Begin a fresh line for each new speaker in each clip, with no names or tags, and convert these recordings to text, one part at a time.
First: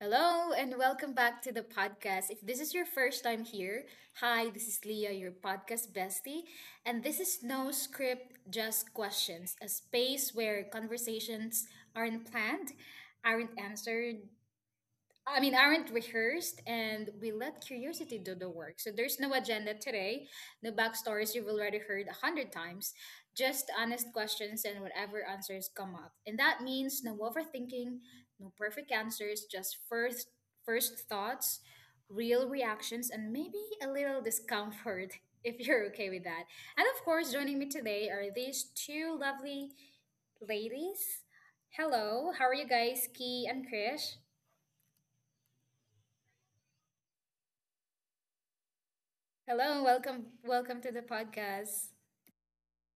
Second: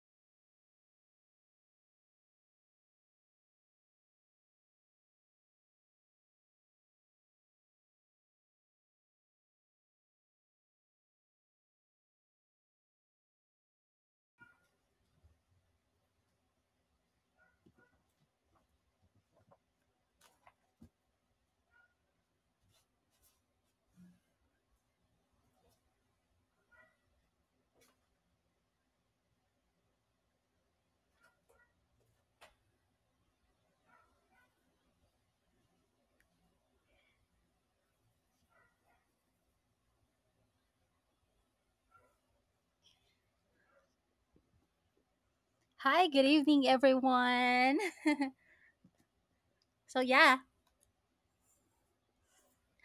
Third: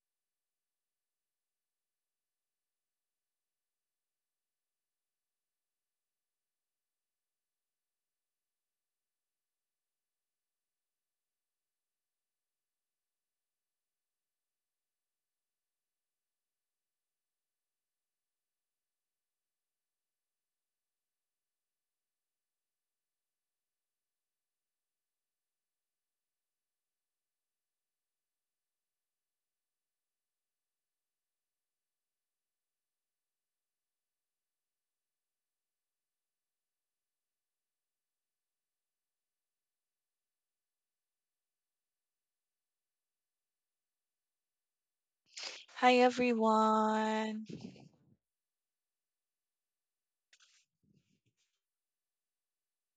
Hello and welcome back to the podcast. If this is your first time here, hi, this is Leah, your podcast bestie. And this is no script, just questions, a space where conversations aren't planned, aren't answered, I mean, aren't rehearsed, and we let curiosity do the work. So there's no agenda today, no backstories you've already heard a hundred times, just honest questions and whatever answers come up. And that means no overthinking, no perfect answers, just first thoughts, real reactions, and maybe a little discomfort if you're okay with that. And of course, joining me today are these two lovely ladies. Hello, how are you guys, Key and Krish?
Hi
Hi, good evening,
everyone.
everyone.
Hello,
So,
welcome
yeah.
welcome to the podcast.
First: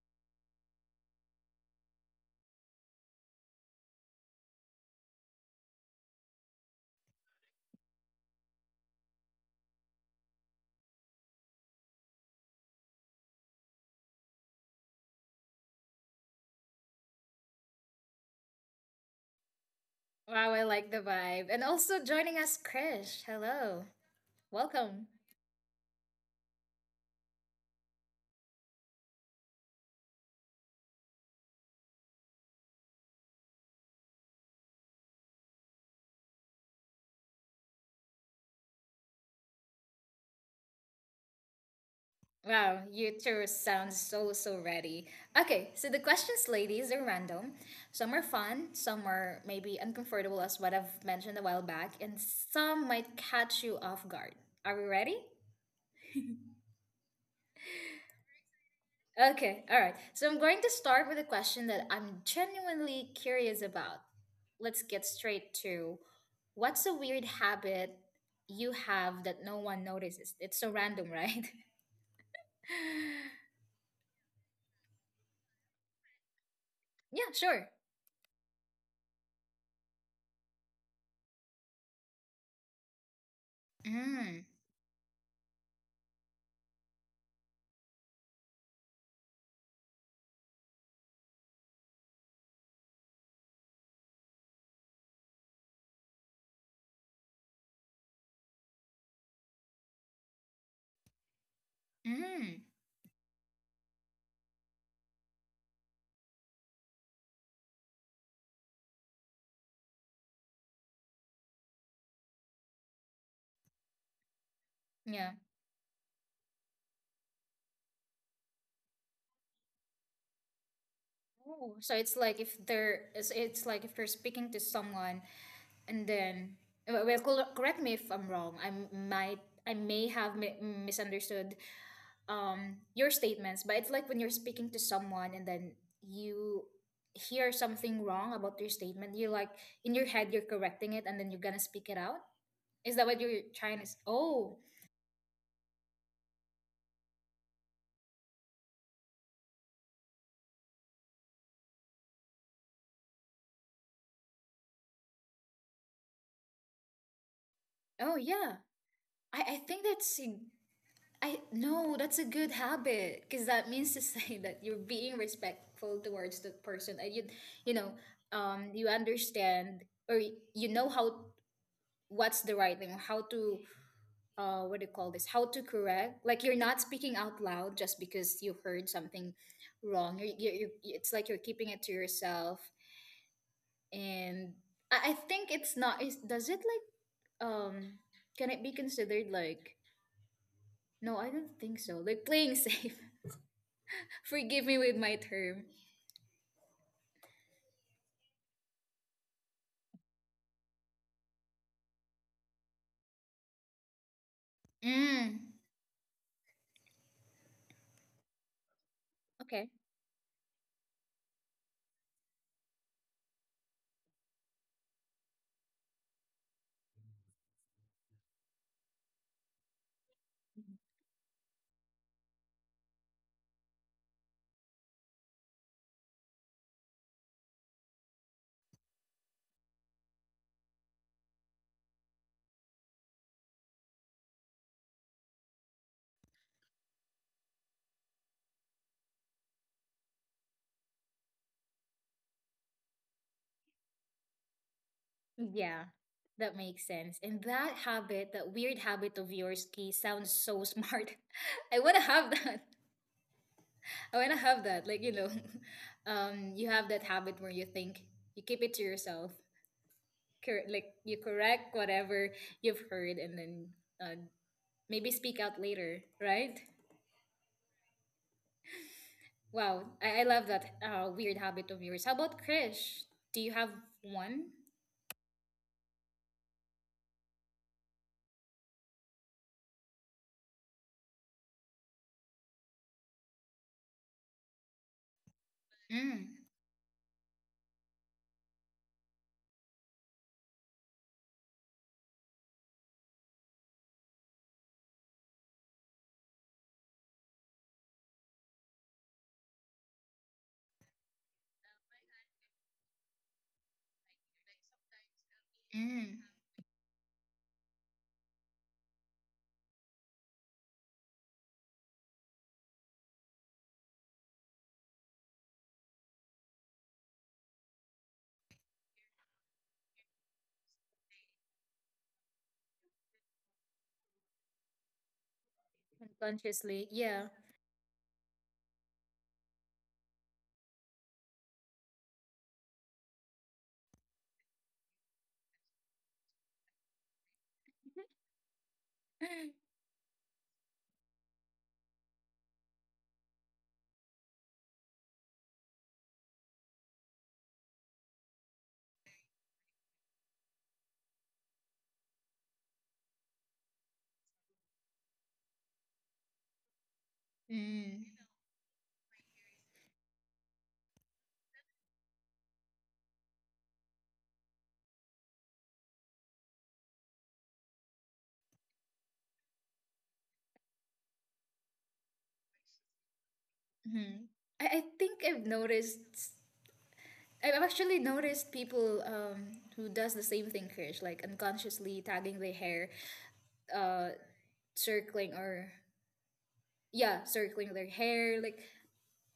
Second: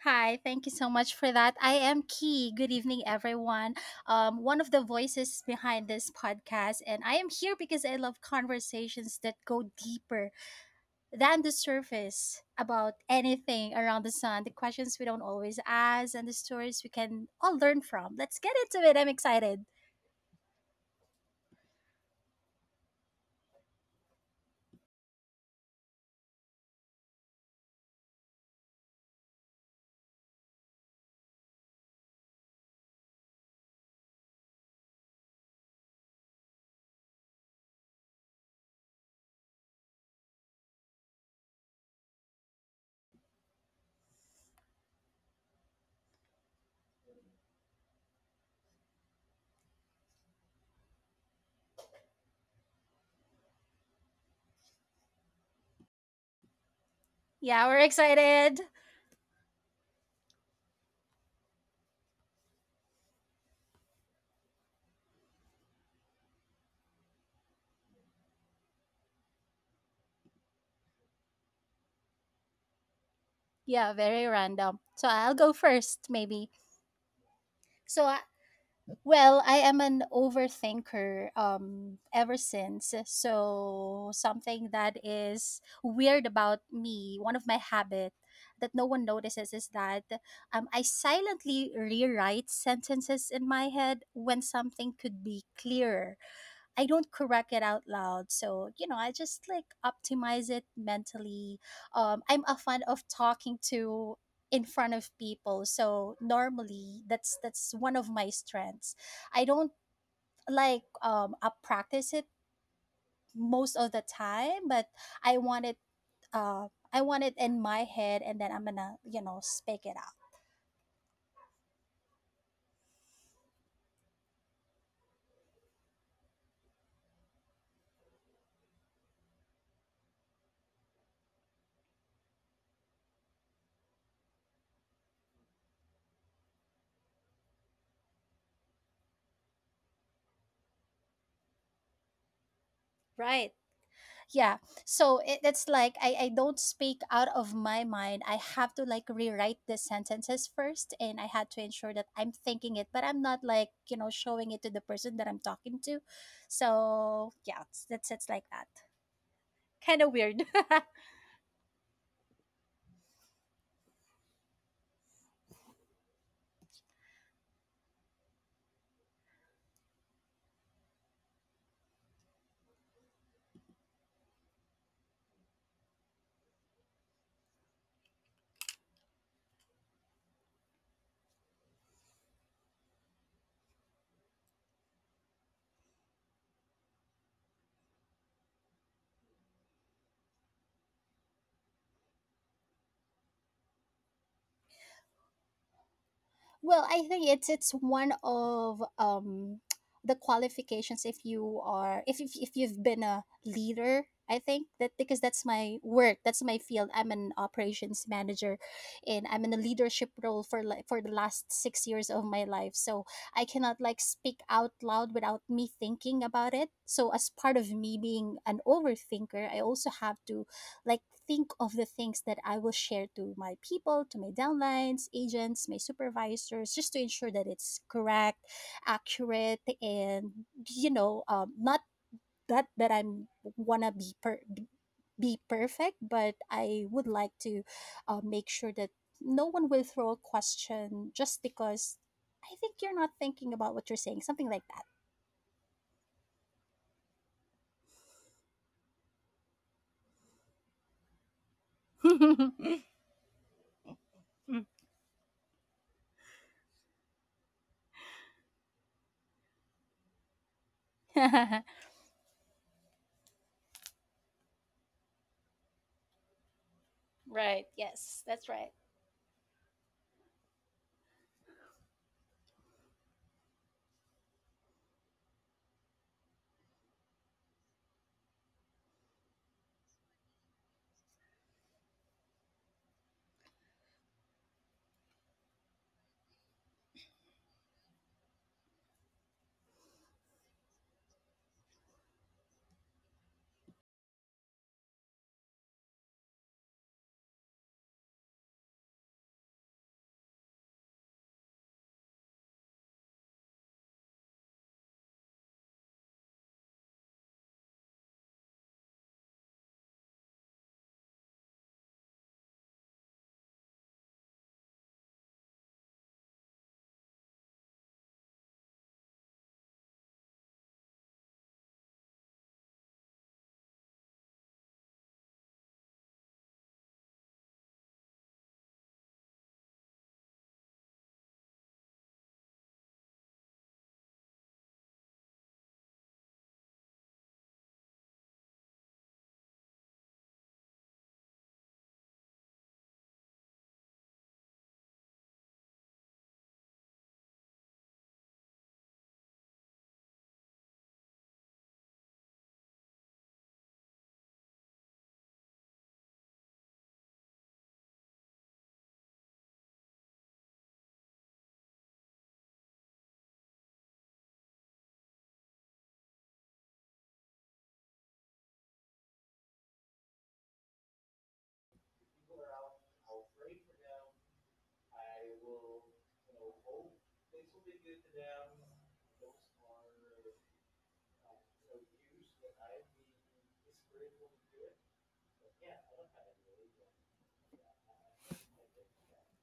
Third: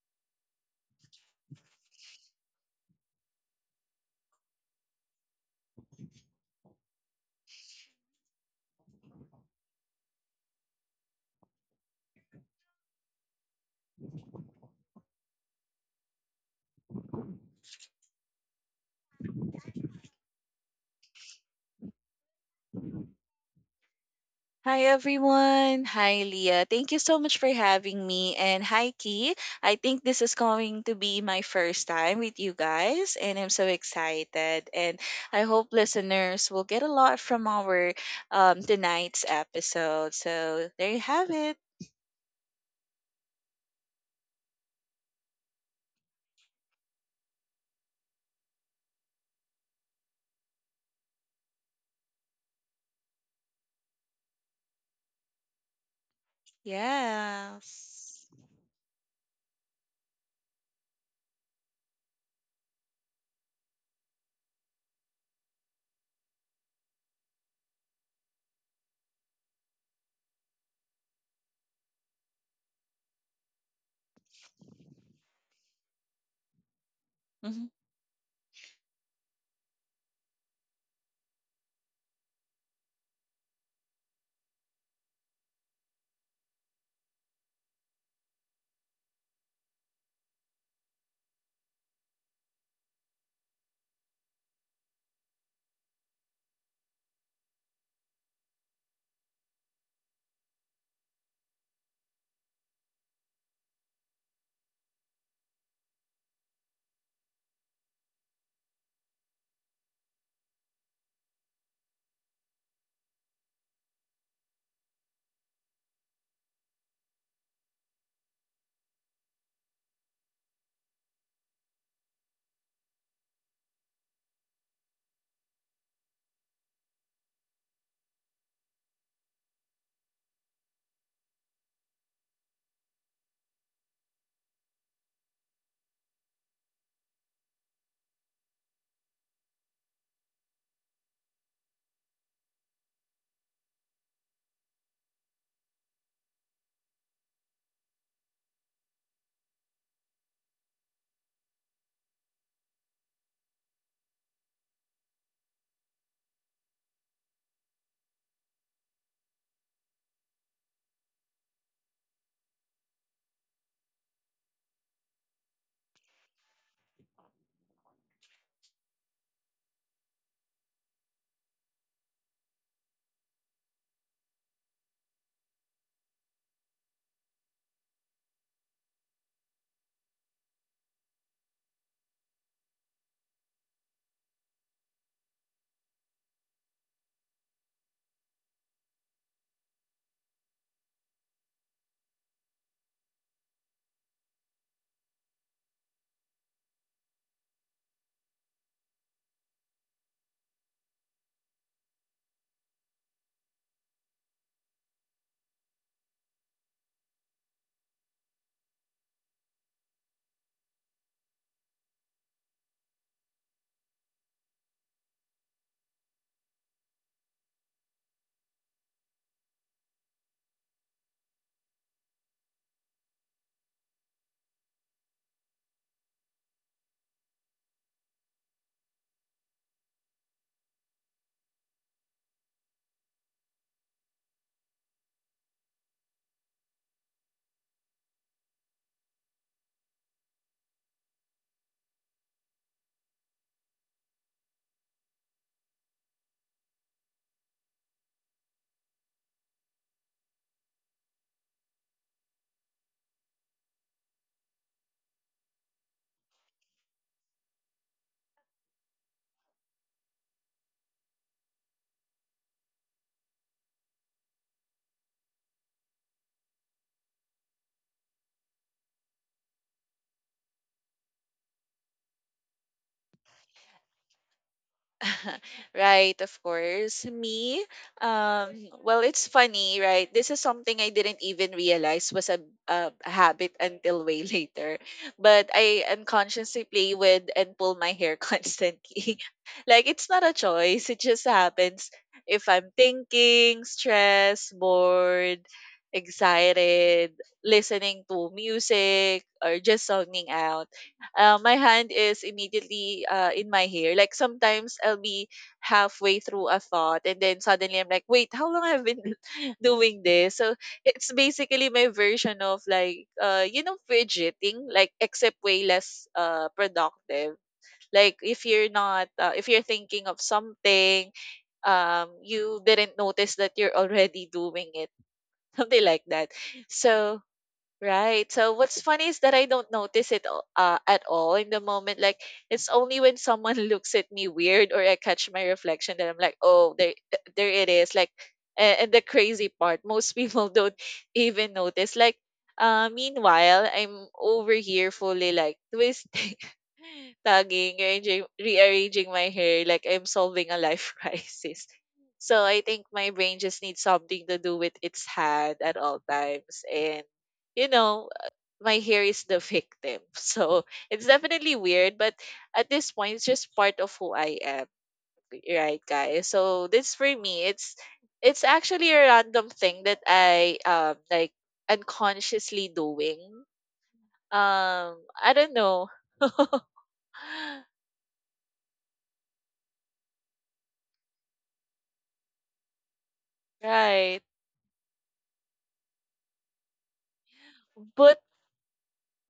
Hi, thank you so much for that. I am Key. Good evening, everyone. One of the voices behind this podcast, and I am here because I love conversations that go deeper than the surface about anything around the sun, the questions we don't always ask, and the stories we can all learn from. Let's get into it. I'm excited.
Wow, I like the vibe. And also joining us, Krish. Hello.
Hi
Welcome.
everyone. Hi Leah. Thank you so much for having me. And hi Key. I think this is going to be my first time with you guys and I'm so excited. And I hope listeners will get a lot from our tonight's episode. So there you have it.
Wow, you two sound so ready. Okay, so the questions, ladies, are random. Some are fun, some are maybe uncomfortable, as what I've mentioned a while back, and some might catch you off guard. Are we ready?
Yeah, we're
Yes.
excited.
Okay, all right. So I'm going to start with a question that I'm genuinely curious about. Let's get straight to, what's a weird habit you have that no one notices? It's so random, right?
Yeah, very random. So, I'll go first, maybe.
Yeah,
Mm-hmm.
sure.
So Well, I am an overthinker ever since. So
Mm,
something that is weird about me, one of my habit that no one notices is that I silently rewrite sentences in my head when something could be clearer. I don't correct it out loud. So, you know, I just like optimize it mentally. I'm a
mm,
fan of talking to in front of people. So normally that's one of my strengths. I don't like I practice it most of the time, but I
yeah.
want it uh I want it in my head and then I'm gonna, you know, speak it.
Oh, so it's like if they're it's like if you're speaking to someone, and then well, correct me if I'm wrong. I may have misunderstood your statements, but it's like when you're speaking to someone and then you hear something wrong about your statement, you're like, in your head you're correcting it and then you're gonna speak it out. Is that what you're
Right.
trying to s-
Yeah.
oh
So it's like I don't speak out of my mind. I have to like rewrite the sentences first and I had to ensure that I'm thinking it, but I'm not like, you know, showing it to the person that I'm talking to. So yeah, it's, that's
Oh
it's like
yeah,
that.
I think
Kind of
that's
weird.
a- I no, that's a good habit, because that means to say that you're being respectful towards the person, and you know, um, you understand, or you know how, what's the right thing, how to, what do you call this, how to correct. Like, you're not speaking out loud just because you heard something wrong. You, you it's like you're keeping it to yourself. And I think it's not, does it, like, um can it be considered, like, no, I don't think so, like, playing safe. Forgive me with my term.
Well, I think it's one of the qualifications if you are if you've been a leader. I think that because
Mm,
that's my work, that's my field. I'm an operations manager and I'm in a
okay,
leadership role for like for the last 6 years of my life. So, I cannot like speak out loud without me thinking about it. So, as part of me being an overthinker, I also have to like think of the things that I will share to my people, to my downlines, agents, my supervisors, just to ensure that it's correct, accurate, and you know, not that that I'm wanna be per- be perfect, but I would like to make sure that no one will throw a question just because I think you're not thinking about what you're saying, something like
yeah, that makes sense. And that habit, that weird habit of yours, Key, sounds so smart. I want to have
that.
that. Oh, and I have that. Like, you have that habit where you think, you keep it to yourself. Like, you correct whatever you've heard and then, uh, maybe speak out later, right?
Right. Yes, that's right.
Wow, I love that weird habit of yours. How about Krish? Do you have one?
right, of course. Me, um, well, it's funny, right? This is something I didn't even realize was a habit until way later. But I
Mm,
unconsciously play with and pull my hair constantly. Like, it's not a choice, it just happens if I'm thinking, stressed, bored, excited, listening to music, or just zoning out, my hand is immediately in my hair. Like sometimes I'll be
mm.
halfway through a thought and then suddenly I'm like, wait, how long I've been doing this? So it's basically my version of like, fidgeting, like except way less productive. Like if you're not, if you're thinking of something, you didn't notice that you're already doing it, something like that.
Unconsciously,
So.
yeah.
Right. So what's funny is that I don't notice it at all in the moment. Like it's only when someone looks at me weird or I catch my reflection that I'm like, oh, there, there it is. Like, and the crazy part, most people don't even notice. Like, meanwhile, I'm over here fully like twisting, tugging, arranging, rearranging my hair. Like I'm solving a life crisis. So I think my brain just needs something to do with its hand at all times and, you
Mm,
know, uh, my hair is the victim. So it's definitely weird, but at this point, it's just part of who I am, right, guys? So this for me, it's actually a random thing that I like unconsciously doing.
mm. I think
I
I've
don't know,
noticed. I've actually noticed people, who does the same thing, Krish, like unconsciously tagging their hair, uh
right?
circling, or yeah circling their
But
hair, like,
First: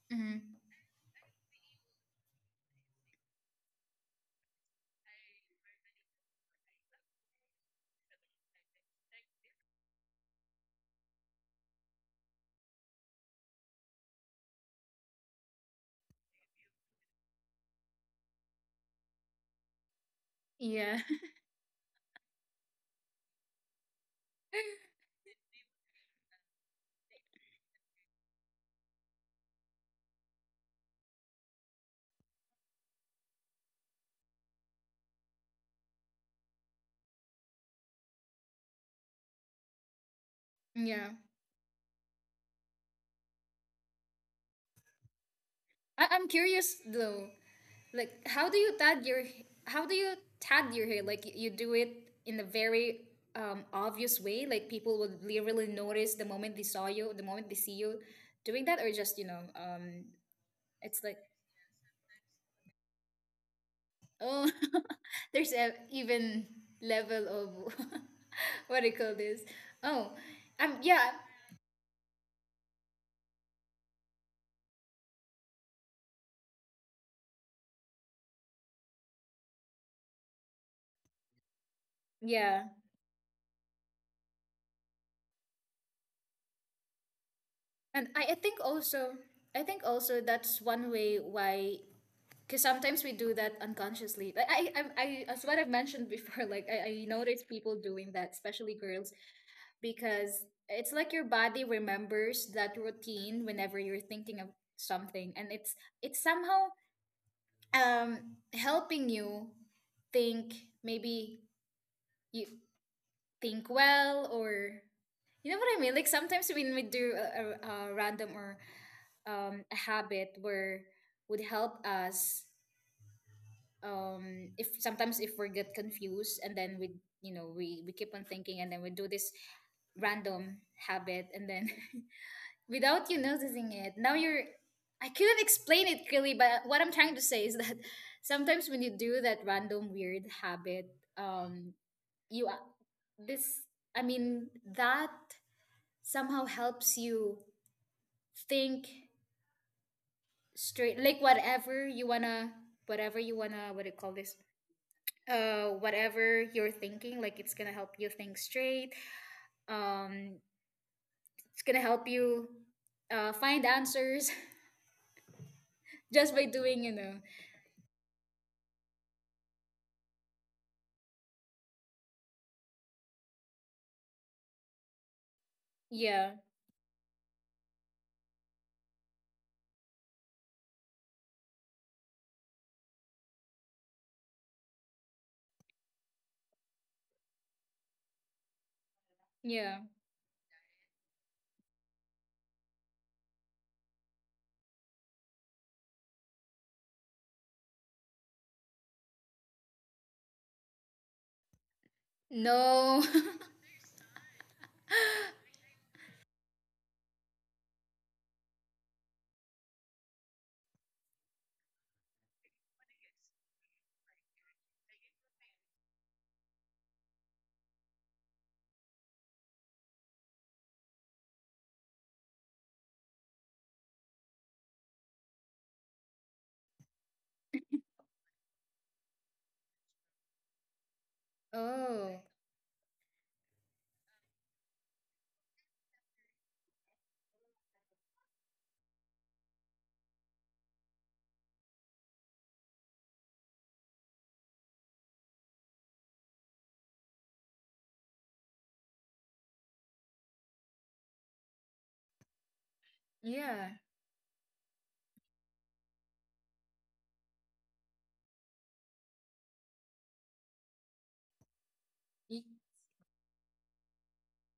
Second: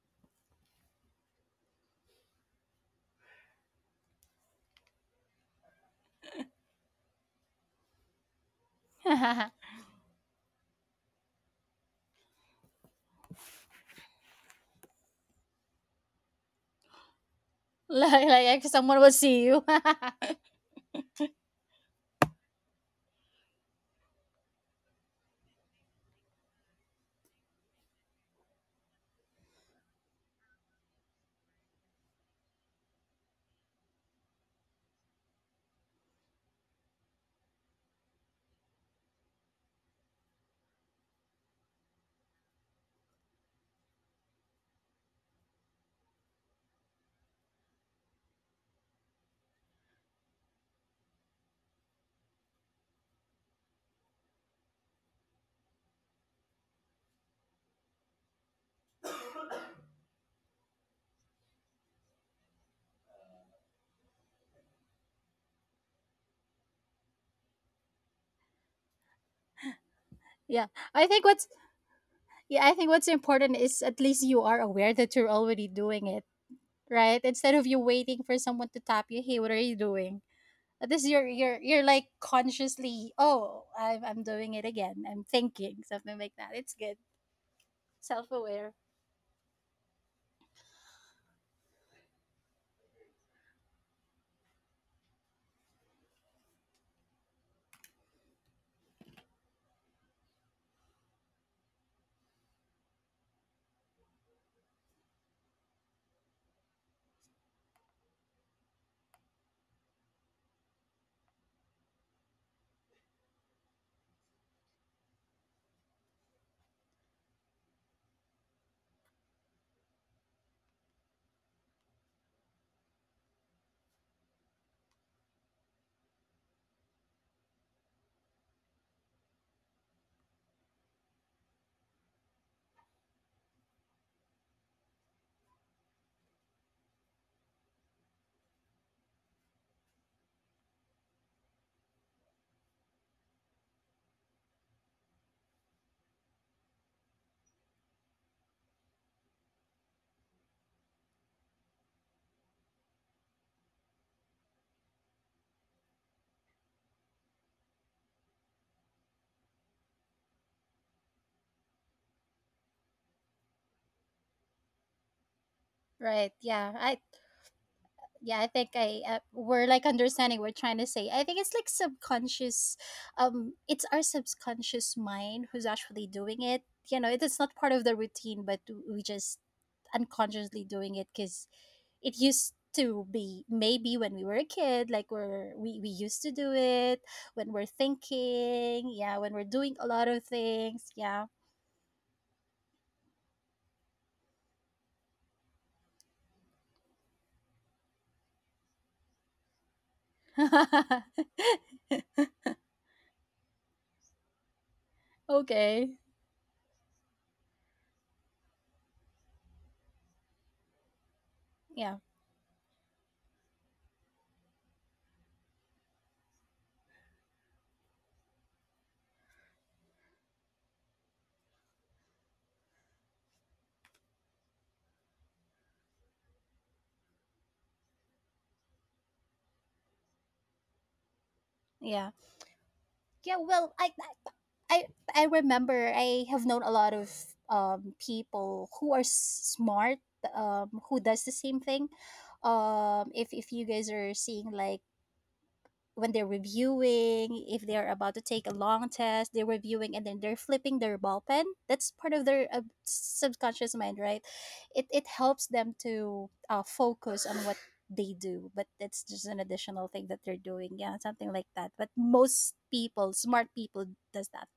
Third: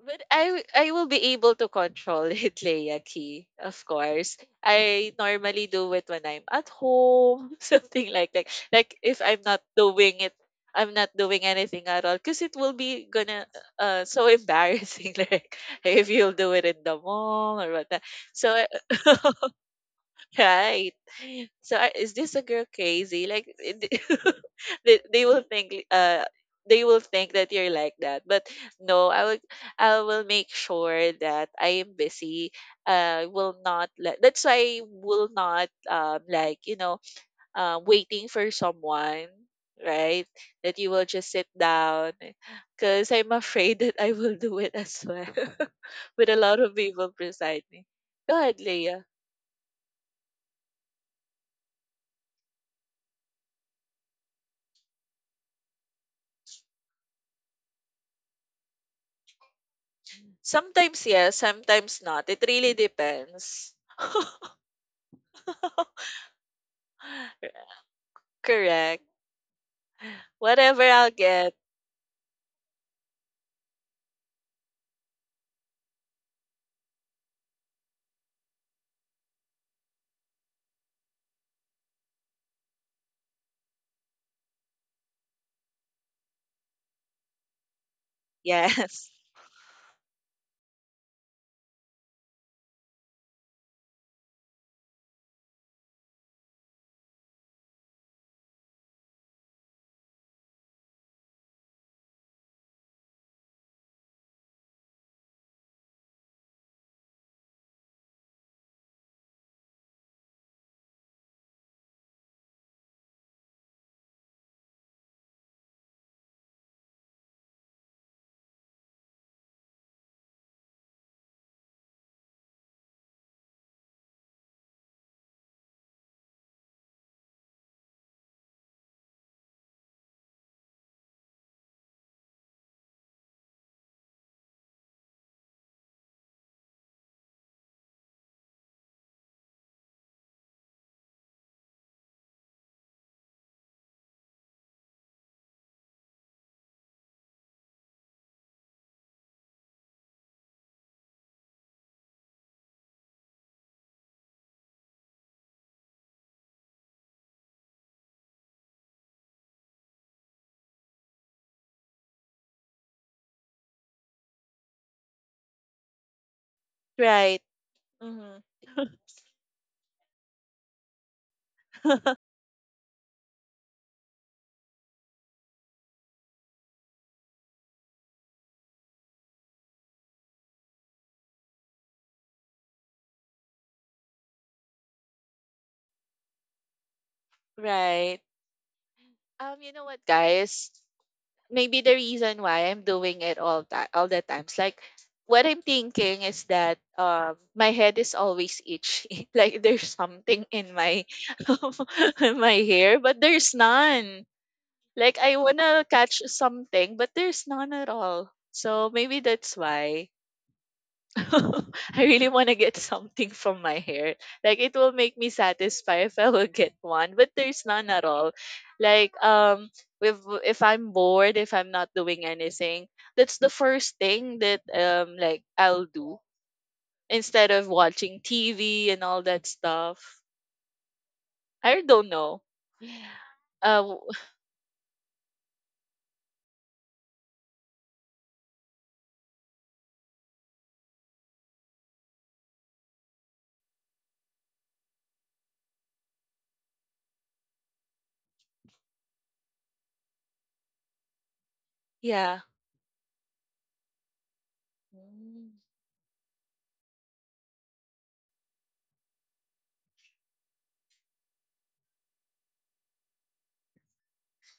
But
mhm.
I will be able to control it, Leia Key. Of course, I normally do it when I'm at home, something like that. Like if I'm not doing it, I'm not doing anything at all, cause it will be gonna so embarrassing. Like if you'll do it in the mall or whatnot. So. Right.
Yeah.
So I is this a girl crazy? Like they will think that you're like that. But no, I will make sure that I am busy. Will not let, that's why I will not like, waiting for someone, right? That you will
Yeah.
just sit down because I'm afraid that I will do it as well
I'm
with a lot of
curious
people
though,
beside me.
like,
Go
how do
ahead,
you tag
Leah.
your, how do you tag your hair? Like, you do it in a very, obvious way, like, people would literally notice the moment they saw you, the moment they see you doing that, or just, it's
Sometimes
like,
yes, sometimes not. It really depends.
oh, there's a, even level of what do you
Correct.
call this, oh,
yeah,
Whatever
I
yeah,
I'll
think what's
get.
Yeah, I think what's important is at least you are aware that you're already doing it, right? Instead of you waiting for someone to tap you, hey, what are you doing? At least you're like
yeah.
consciously, oh, I'm doing it again. I'm thinking something like that. It's good,
And
self aware,
Yes.
I think also, that's one way why, because sometimes we do that unconsciously. Like I, as what I've mentioned before, like, I notice people doing that, especially girls, because it's like your body remembers that routine whenever you're thinking of something. And it's somehow, um helping you think, maybe you think well, or, you know what I mean? Like sometimes when we do a, a, random, or a habit where would help us, if sometimes if we get confused, and then we, we keep on thinking, and then we do this random habit, and then, without you noticing it, now you're, I couldn't explain it clearly, but what I'm trying to say is that, sometimes when you do that random weird habit, um you a- this I mean, that somehow helps you think straight, like whatever you wanna, what do you call this, whatever you're thinking, like it's gonna help you think straight, um it's gonna help you find answers,
right?
just by doing you know
Right.
Yeah,
Hmm.
I think I we're like understanding we're trying to say I think it's like subconscious. It's our subconscious mind who's actually
Yeah,
doing it. You know, it is not part of the routine, but we just unconsciously doing it because it used to be maybe when we were a kid, like we used to do it when we're
Right.
thinking, yeah, when we're
You
yeah,
know
doing a
what,
lot of
guys?
things, yeah.
Maybe the reason why I'm doing it all the times, like what I'm thinking is that my head is always itchy. like there's something in my, in my hair,
no.
but there's none. Like I wanna
Okay.
catch something, but there's none at all. So maybe that's why
yeah
I really wanna get something from my hair. Like it will make me satisfied if I will get one, but there's none at all. Like if if I'm bored, if I'm not doing anything, that's the first thing that like I'll do instead of watching TV and all that stuff. I don't
yeah
Oh,
know.
yeah well,
Uh
i
w-
I I remember I have known a lot of people who are smart, who does the same thing. If you guys are seeing like when they're reviewing, if they're about to take a long test, they're reviewing and then they're flipping their ball pen. That's part of
yeah.
their
yeah.
subconscious mind, right? It helps them to focus on what they do, but that's just an additional thing that they're doing. Yeah, something like that. But most people, smart people, does that.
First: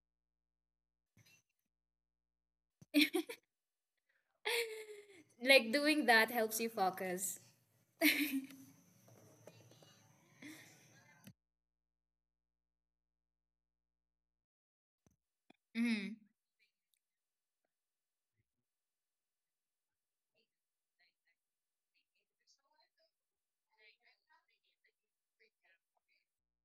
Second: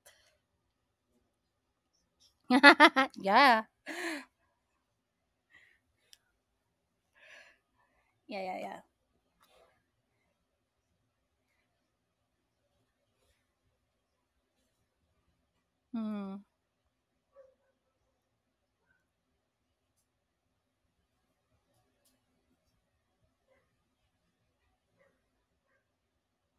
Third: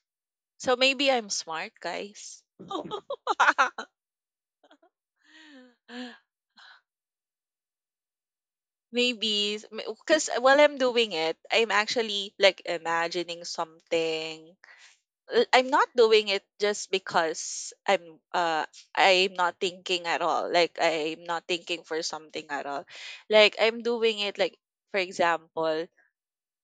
So maybe I'm smart, guys.
Yeah.
Like doing that helps you focus.
Yeah, yeah.
maybe because while I'm doing it, I'm actually like imagining something. I'm not
Hmm.
doing it
Hmm.
just because I'm not thinking at all. Like I'm not thinking for something at all. Like I'm doing it like, for example,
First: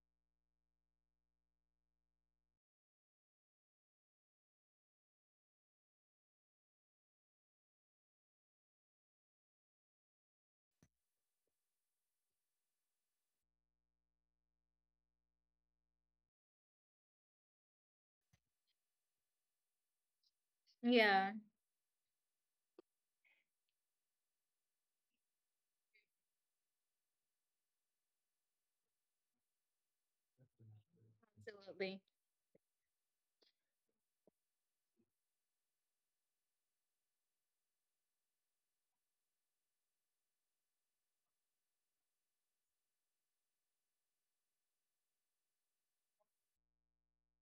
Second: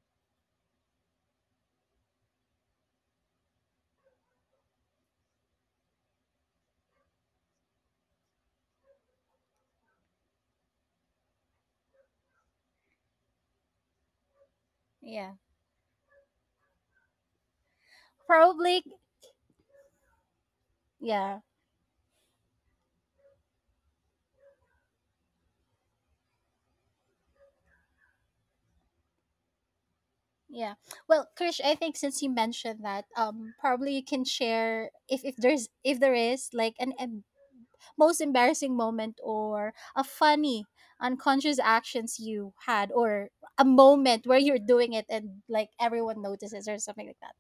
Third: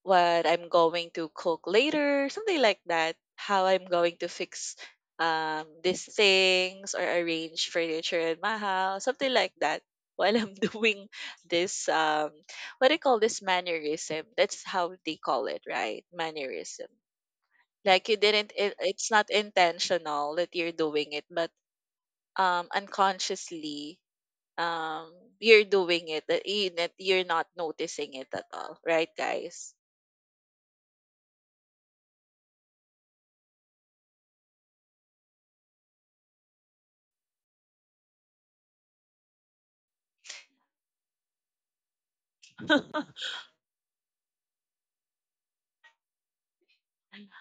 what I'm going to cook later, something like that. How I'm going to fix these things or arrange furniture in my house, something like that. While I'm doing this, what do you call this mannerism? That's how they
Yeah.
call it, right? Mannerism. Like you didn't, it,
Probably
it's not intentional that you're doing it,
Yeah,
yeah.
but unconsciously, um, you're doing it that you're not noticing it at all, right, guys?
Yeah. Well, Krish, I think
absolutely.
since you mentioned that, probably you can share if there's if there is like most embarrassing moment or a funny unconscious actions you had or a moment where you're doing it and like everyone notices or something like that.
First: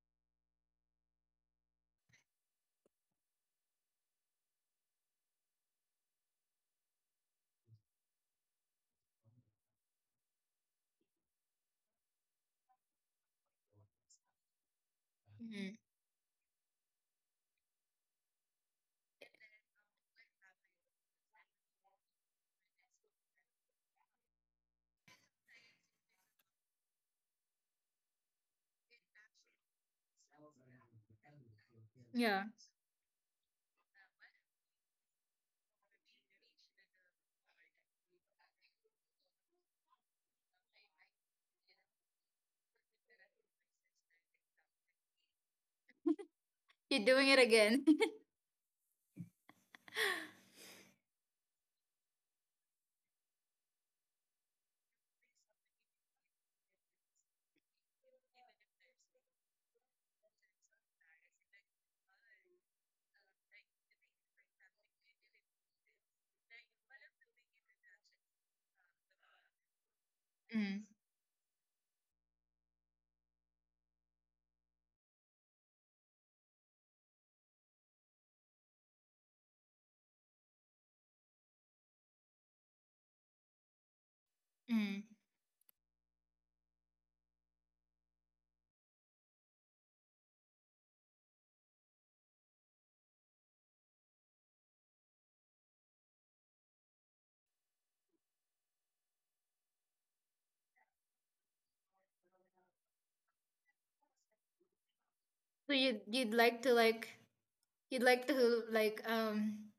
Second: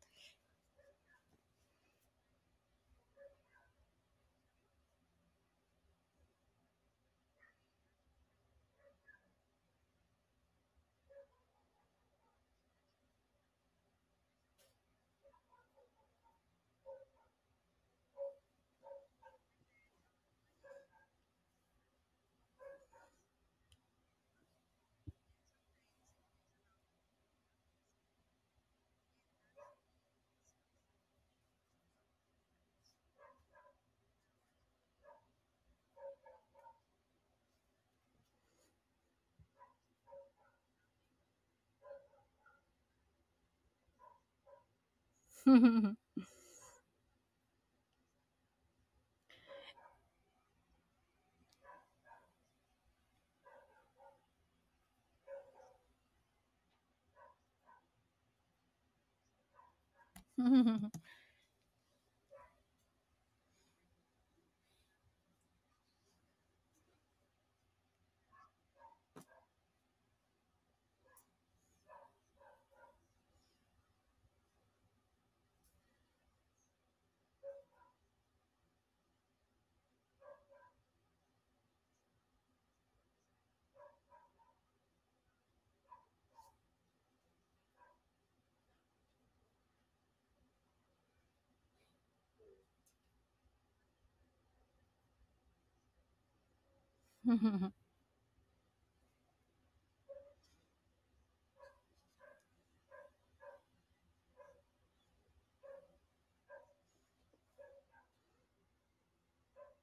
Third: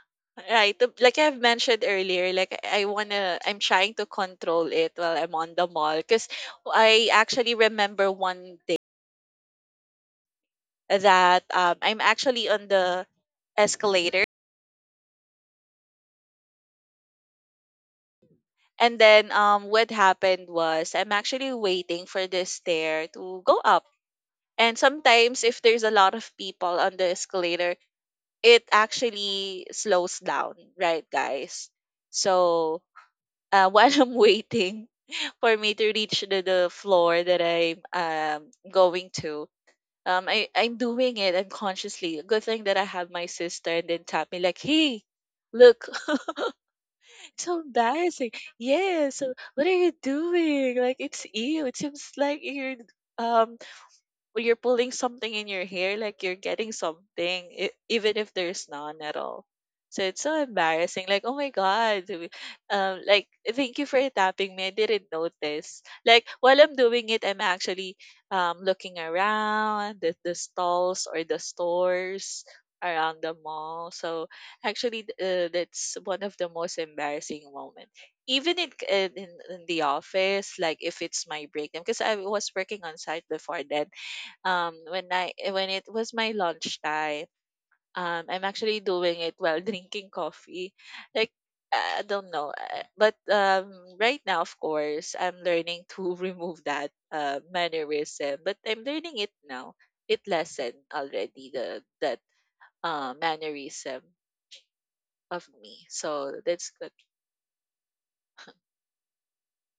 Right. Like I've mentioned earlier, like I'm trying to control it while I'm on the mall. Cause I actually remember one day that I'm actually on the escalator,
Mhm.
and then what happened was I'm actually waiting for the stair to go up. And sometimes if there's a lot of people on the escalator, it actually slows down, right, guys?
Yeah.
So while I'm waiting, for me to reach the floor that I'm going to. I'm doing it unconsciously. Good thing that I have my sister and then tap me like, hey, look, so embarrassing. Yeah, so what are you doing? Like, it's you. It seems like um you're pulling something in your hair, like you're getting something, even if there's none at all. So it's so embarrassing. Like, oh my God. Like, thank you for tapping me. I didn't notice. Like, while I'm doing it, I'm actually looking around the
Mm.
stalls or the stores around the mall. So actually, that's one of the most embarrassing moment. Even in the office, like if it's my break time, because I was working on site before, then
Mm.
when when it was my lunchtime, I'm actually doing it while drinking coffee. Like I don't know, but right now of course I'm learning to remove that mannerism, but I'm learning it now. It lessened already the that mannerism of
So
me.
you'd, you'd
So
like
that's
to
good.
like you'd like to, like,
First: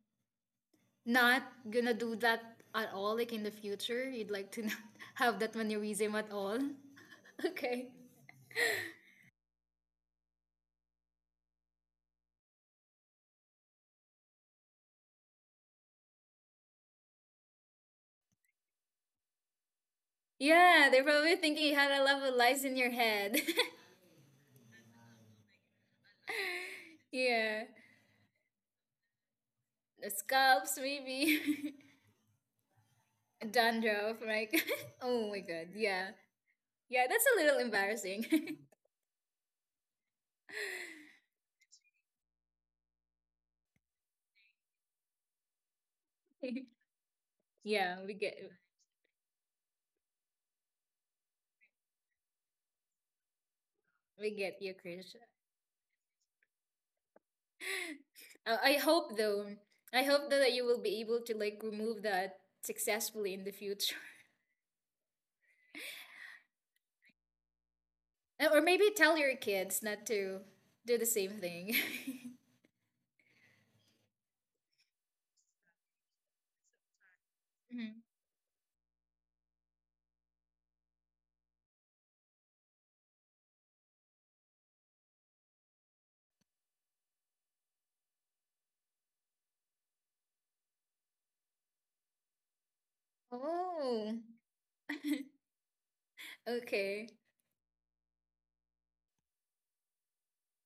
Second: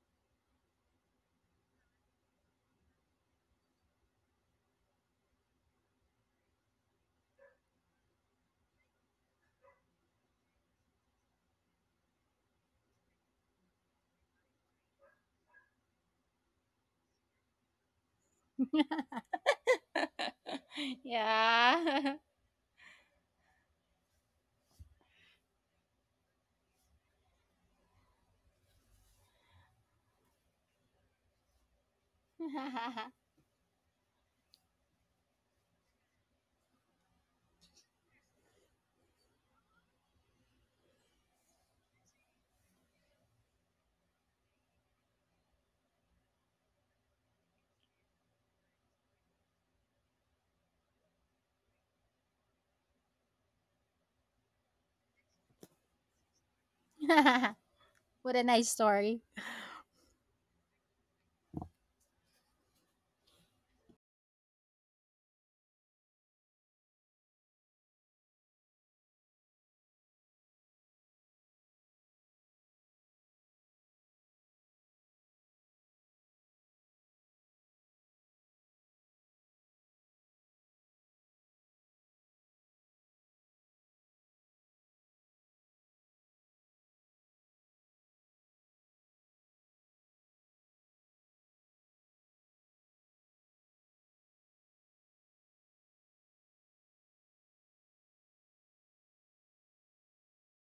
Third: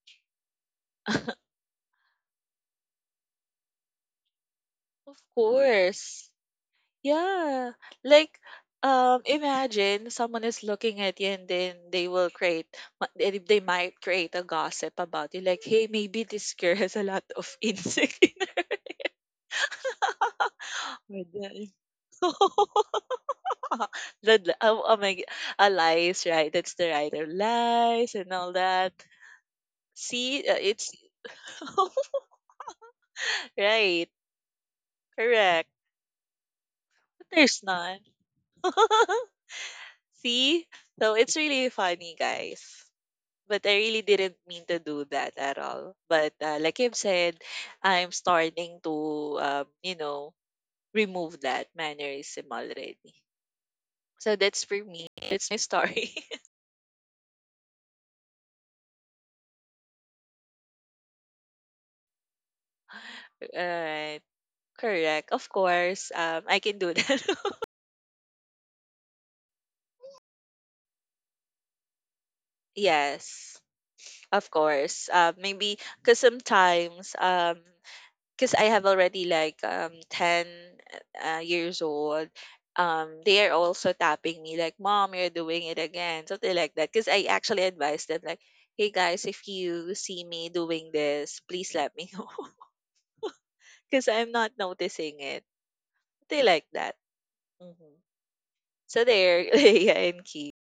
not gonna do that at all, like, in the future. You'd like to not
of
have that mannerism
course.
at all.
Yeah,
Okay.
like imagine someone is looking at you and then they will create ma- they might create a gossip about you like, hey, maybe this girl has a lot of insects
Yeah, they're
with
probably thinking
the,
you had a
yeah.
lot of lies in your head.
oh, oh my lies, right, that's the right,
Yeah.
lies and all that,
The
see,
scalps
it's,
maybe.
right,
Dandruff, like, oh my god,
correct,
yeah. Yeah, that's a little
there's none,
embarrassing.
see, so it's really funny, guys. But I really didn't mean to do that at all. But like I've said,
Yeah,
I'm
we get
starting to, remove that mannerism already.
We
So that's
get you,
for me.
Krish.
That's my story.
What a nice
I
story.
hope though. I hope that you will be able to like remove that successfully in the
all
future.
right. Correct. Of course, I can do that.
Or maybe tell your kids not to do the same thing.
yes. Of course. Maybe because sometimes
Mhm.
'cause I have already like, 10, years old, they are also tapping me like, "Mom, you're doing it again," something like that, because I actually advised them like, "Hey guys, if you see me doing this, please let me know, because 'cause
Oh.
I'm not noticing it." They like that.
Okay,
Mhm. So there, Leia and Key.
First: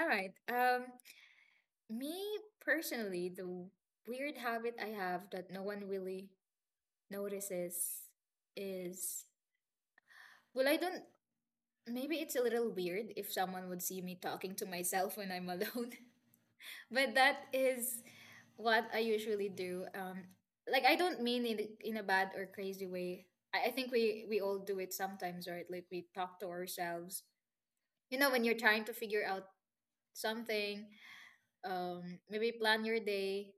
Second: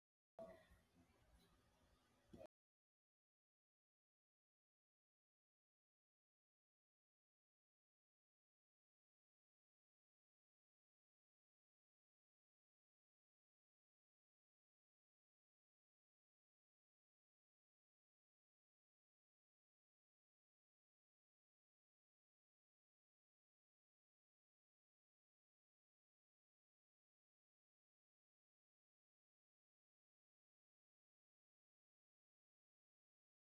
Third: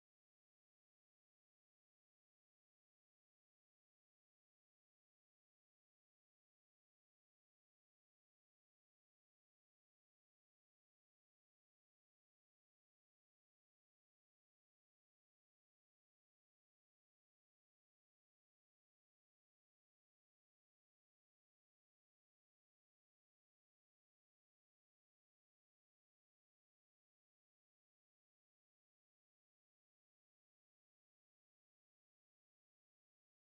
all right. Me personally, the weird habit I have that no one really notices is, well, I don't. Maybe it's a little weird if someone would see me talking to myself when I'm alone. But that is what I usually do. Like, I don't mean in, a bad or crazy way. I think we all do it sometimes, right? Like, we talk to ourselves. You know, when you're trying to figure out something, maybe plan your day,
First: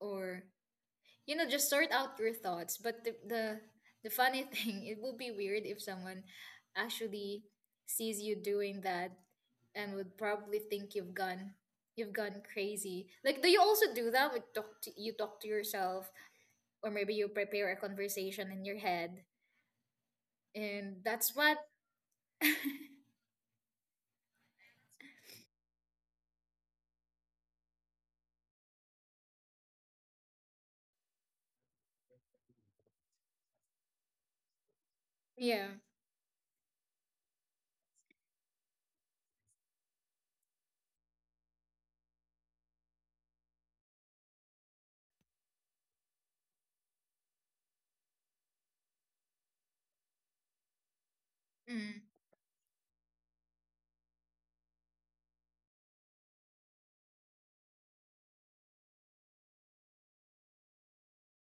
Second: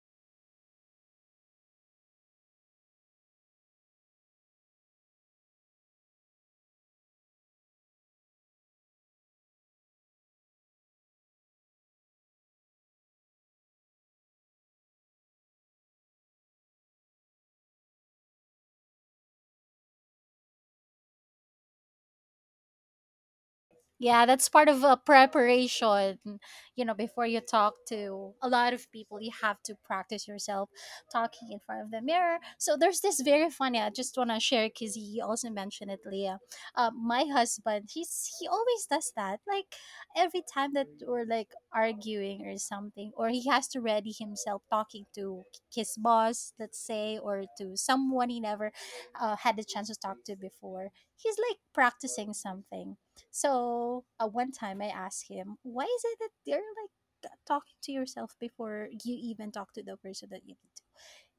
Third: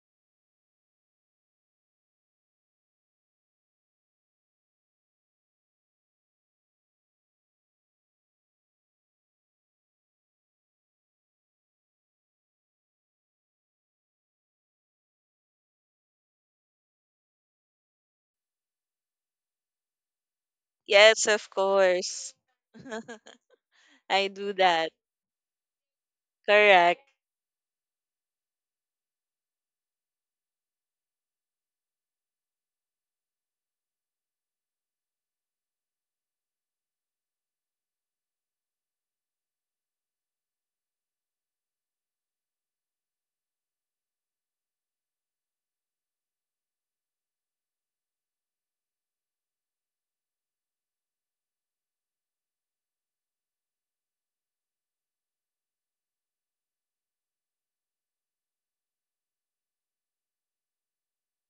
or, just sort out your thoughts. But the, the funny thing, it would be weird if someone actually sees you doing that, and would probably think you've gone crazy. Like, do you also do that, you talk to yourself, or maybe you prepare a conversation in your head, and
Yes,
that's
of
what.
course.
Yeah,
I
that's
do
part of
that.
a preparation. You know,
Correct.
before you talk to a lot of people, you have to practice yourself talking in front of the mirror. So there's this very funny. I just want to share because he also
Yeah.
mentioned it, Leah. My husband, he always does that. Like every time that we're like arguing or something, or he has to ready himself talking to his boss, let's say, or to someone he never had the chance to talk to before. He's like
Mm.
practicing something. So at one time I asked him, why is it that they're like talking to yourself before you even talk to the person that you need to?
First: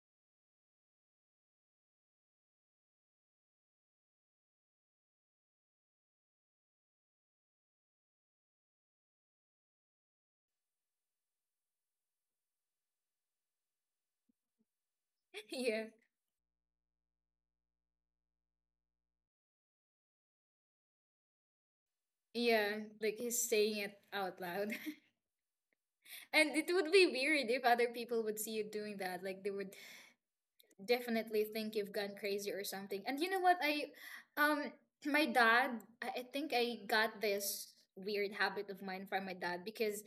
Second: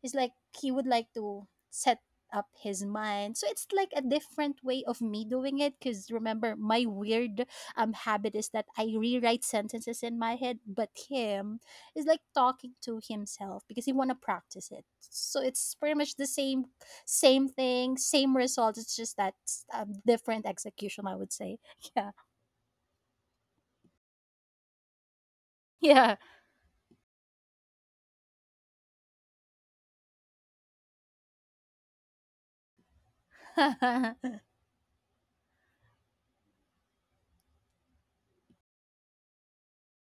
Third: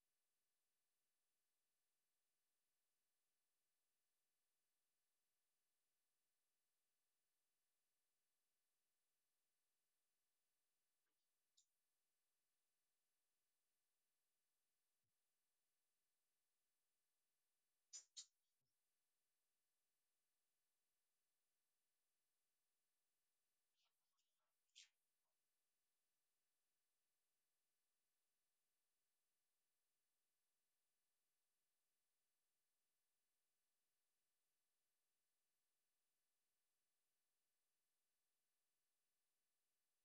It's like he would like to set up his mind. So it's like a different way of me doing it because remember my weird habit is that I rewrite sentences in my head, but him is like talking to himself because he wanna practice it. So it's
Yeah.
pretty much the same thing, same result. It's just that different execution, I would say. Yeah.
Yeah, like, he's saying it out loud.
Yeah.
And it would be weird if other people would see you doing that, like, they would definitely think you've gone crazy or something. And you know what? Um, my dad, I think I got this weird habit of mine from my dad. Because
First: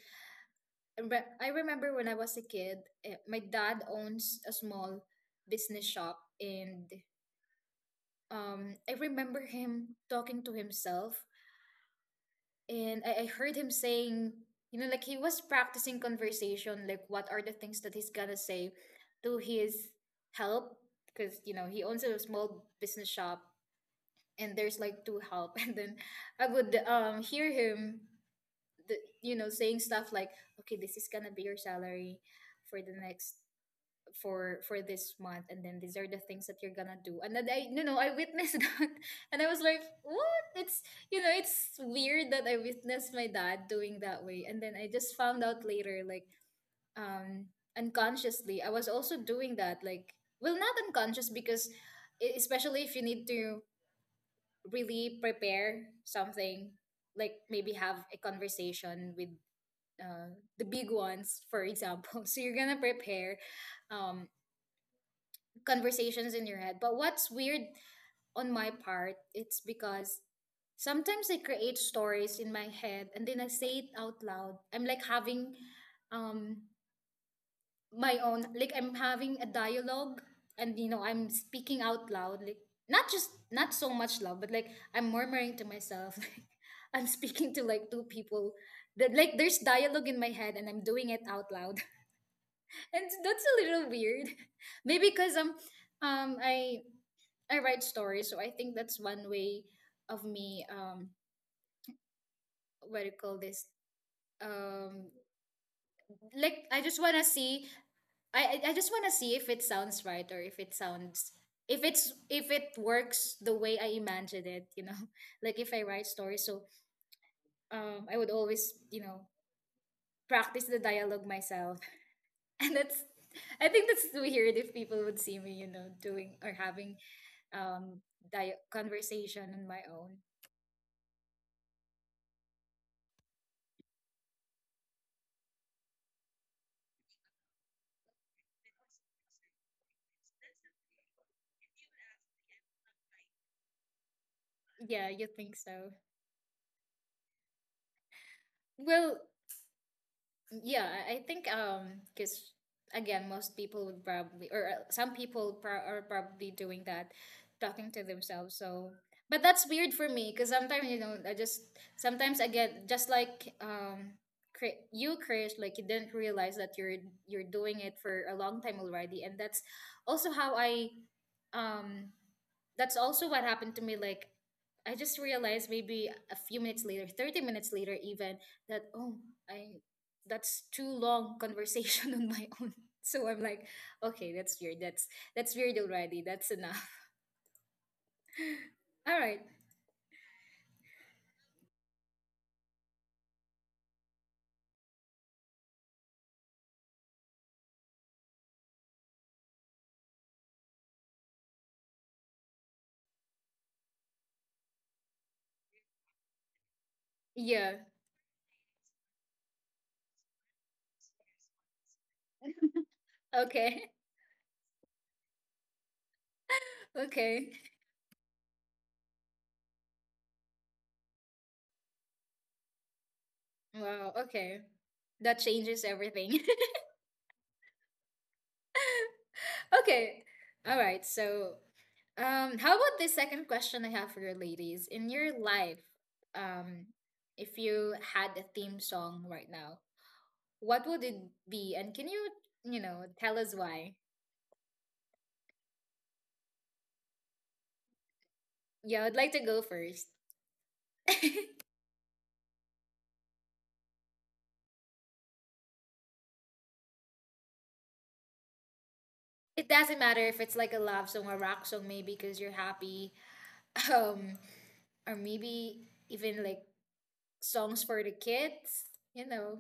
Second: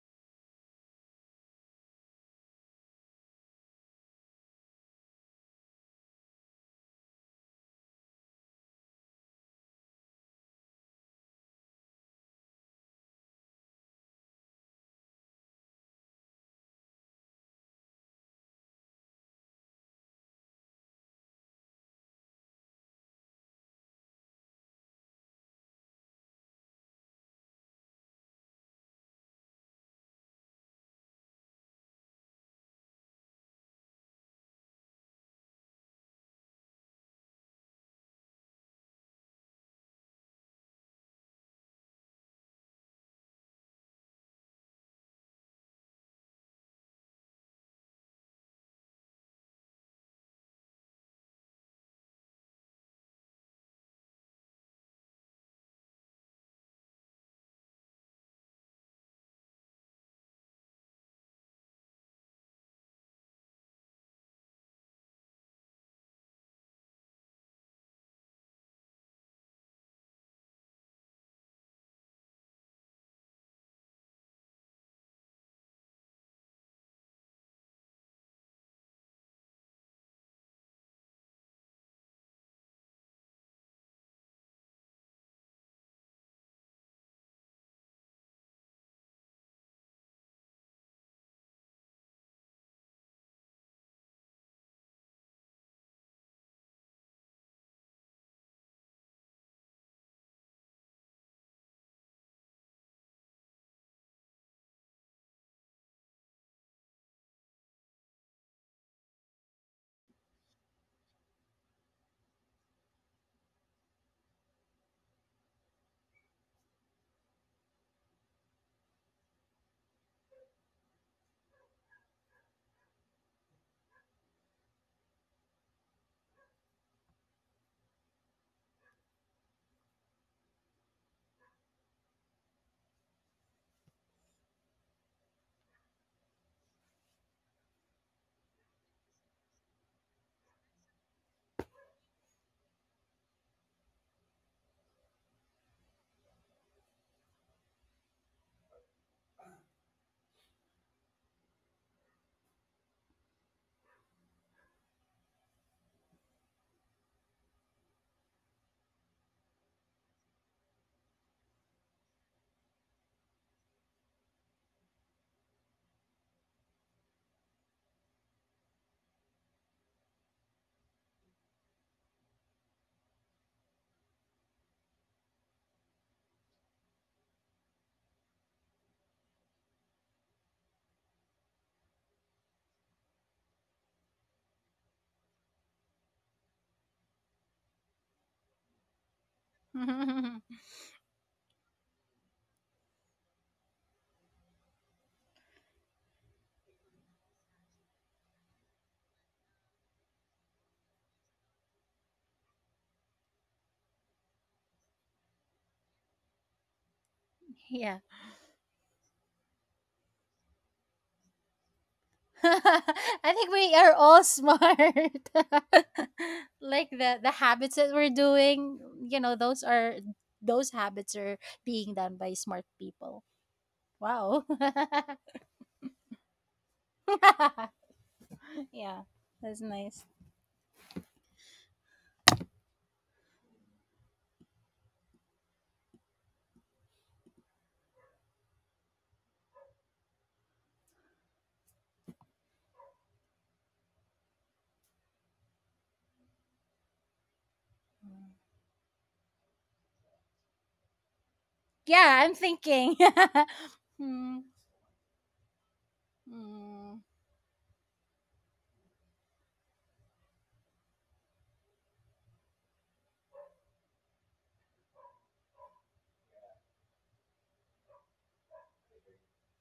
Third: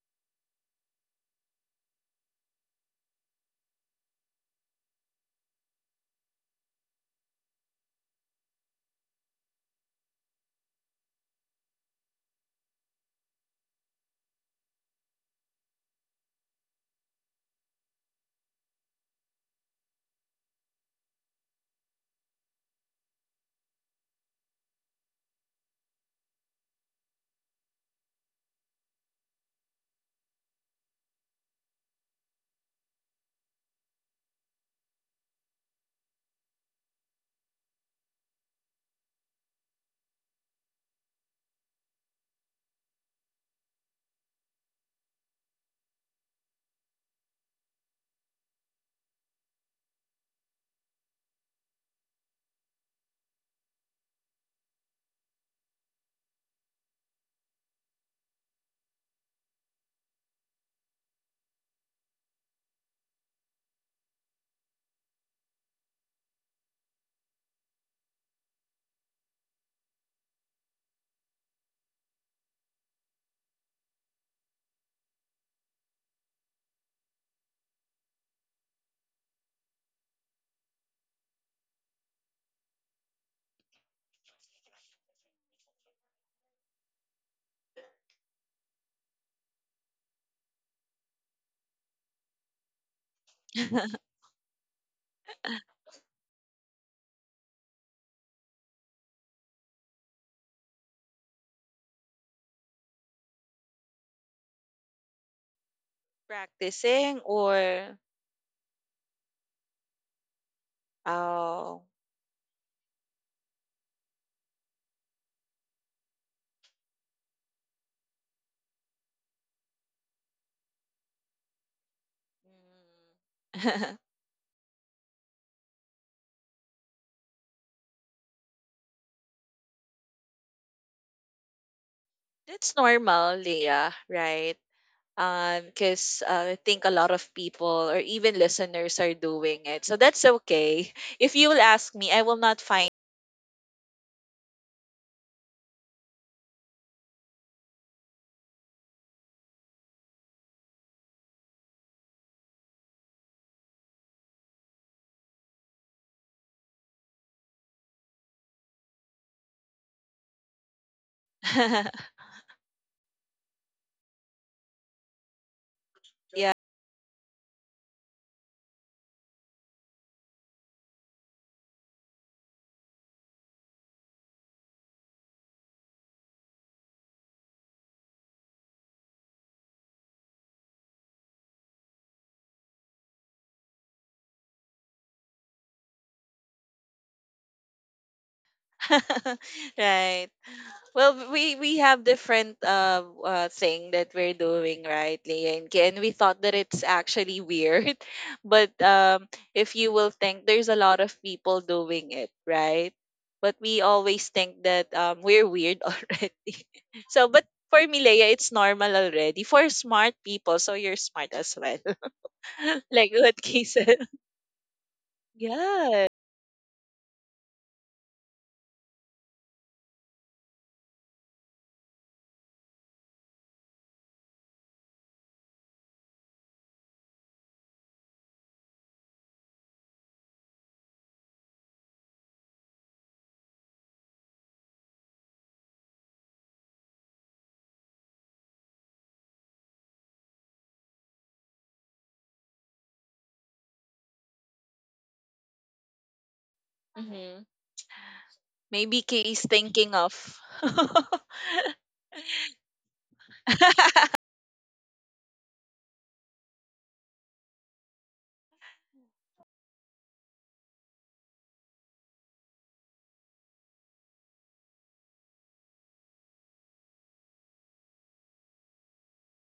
I remember when I was a kid, my dad owns a small business shop, and, I remember him talking to himself, and I heard him saying, you know, like he was practicing conversation, like, what are the things that he's gonna say to his help. Because, you know, he owns a small business shop, and there's like two help, and then I would, hear him, the, you know saying stuff like, okay, this is gonna be your salary for the, next for this month, and then these are the things that you're gonna do. And then, I you know I witnessed that, and I was like, what it's you know it's weird that I witnessed my dad doing that way. And then I just found out later, like, um unconsciously I was also doing that. Like, well, not unconscious, because especially if you need to really prepare something, like, maybe have a conversation with, uh, the big ones, for example. So you're gonna prepare, um, conversations in your head. But what's weird on my part, it's because sometimes I create stories in my head, and then I say it out loud. I'm like having, um, my own, like, I'm having a dialogue, and, I'm speaking out loud, like, not just, not so much loud, but like, I'm murmuring to myself, like, I'm speaking to, like, two people, that, like, there's dialogue in my head, and I'm doing it out loud. And that's a little weird. Maybe because um i I write stories, so I think that's one way of me, what do you call this, um like, I just want
Practicing
to see,
or.
I I just want to see if it sounds right, or if it sounds if
Oh.
it's if it works the way I imagined it, you know. Like, if I write stories, so, I would always, practice the dialogue myself. And that's I think
Mm.
that's weird if people would see me, doing or having, um conversation on my own.
That's normal, Leah, right? Because I think a lot of people or even listeners are doing it, so that's okay. If you will ask me, I will not find.
Yeah, you think so? Well, yeah, I think, because again, most people would probably, or, some people pro are probably doing that, talking to themselves. So, but that's weird for me because sometimes, you know, I just sometimes I get just like, you, Chris, like you didn't
yeah.
realize that you're doing it for a long time already, and that's also how I um that's also what happened to me, like I just realized maybe a few minutes later, 30 minutes later even, that, oh, I, that's too long conversation on my own. So I'm like, okay, that's weird, that's weird already, that's enough. All right.
right. Well, we have different thing that we're doing, right, Leah and Ki, and we thought that it's actually weird, but if you will think, there's a lot of people doing it, right? But we always think that we're weird already. So, but
Yeah,
for
yeah.
me, Leia, it's normal already for smart people. So you're smart as well, like
I
what
think
Ki
we are
okay.
said.
all smart.
Yeah.
Like the
Okay.
habits that we're doing, you know, those habits are being done by smart people.
Wow,
Wow.
okay, that changes everything.
yeah. That's nice.
Okay. All right. So, how about this second question I have for you, ladies? In your life, um, if you had a theme song right now, what would it be? And can you, you know, tell us why?
Mm.
Yeah,
Maybe
I'd
Kay
like to
is
go
thinking
first.
of.
It
Yeah, I'm thinking. Hmm, hmm.
doesn't matter if it's like a love song or rock song, maybe because you're happy, um, or maybe even like songs for the kids. You know,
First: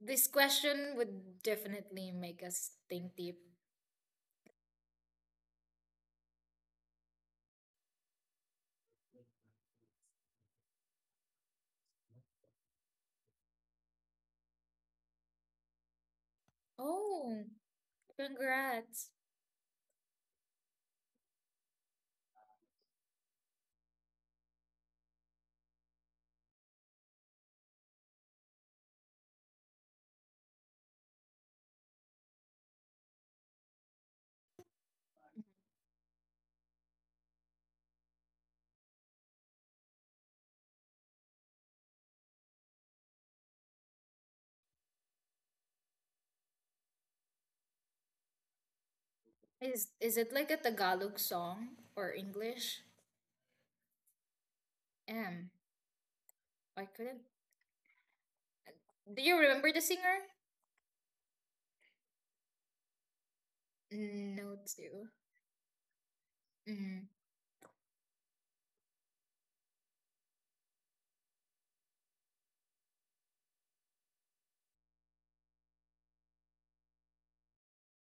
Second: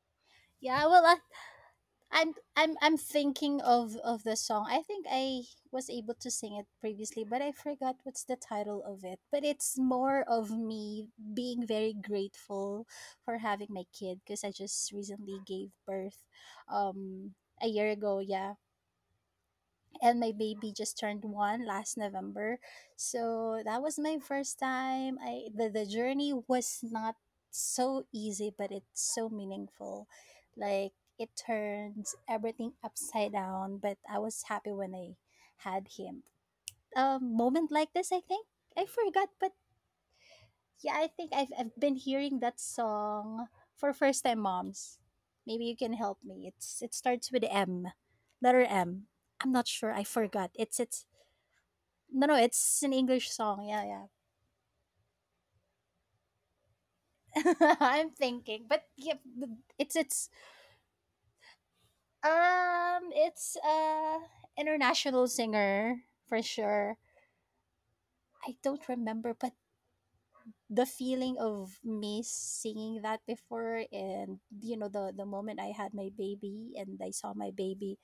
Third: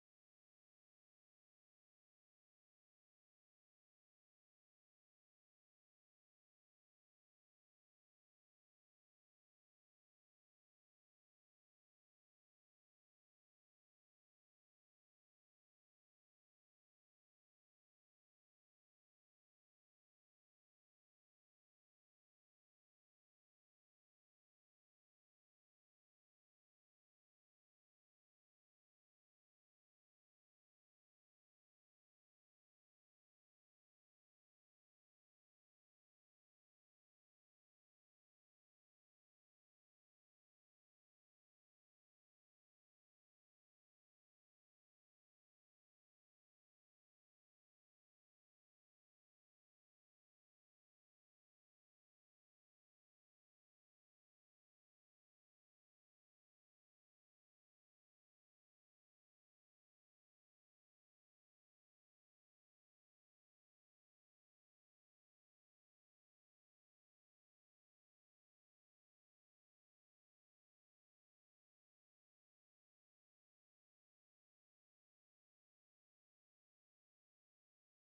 this
Yeah,
question
well, I
would definitely make us
I'm
think deep.
thinking of the song. I think I was able to sing it previously, but I forgot what's the title of it. But it's more of me being very grateful for having my kid because I just recently gave birth um
Oh,
a year ago, yeah,
congrats.
and my baby just turned one last November. So that was my first time. I The journey was not so easy, but it's so meaningful. Like it turns everything upside down, but I was happy when I had him. A moment like this, I think I forgot, but yeah, I think I've been hearing that song for first time moms. Maybe you can help me. It's it starts with M, letter M. I'm not
Is
sure. I
is it like
forgot.
a
It's
Tagalog song or
No, no,
English?
it's an English song. Yeah, yeah.
Um, I couldn't.
I'm thinking, but
Do
yeah,
you remember the singer?
it's
No, too.
international singer for
Mm,
sure. I don't remember, but the feeling of me singing that before, and you know the moment I had my baby and I saw my baby,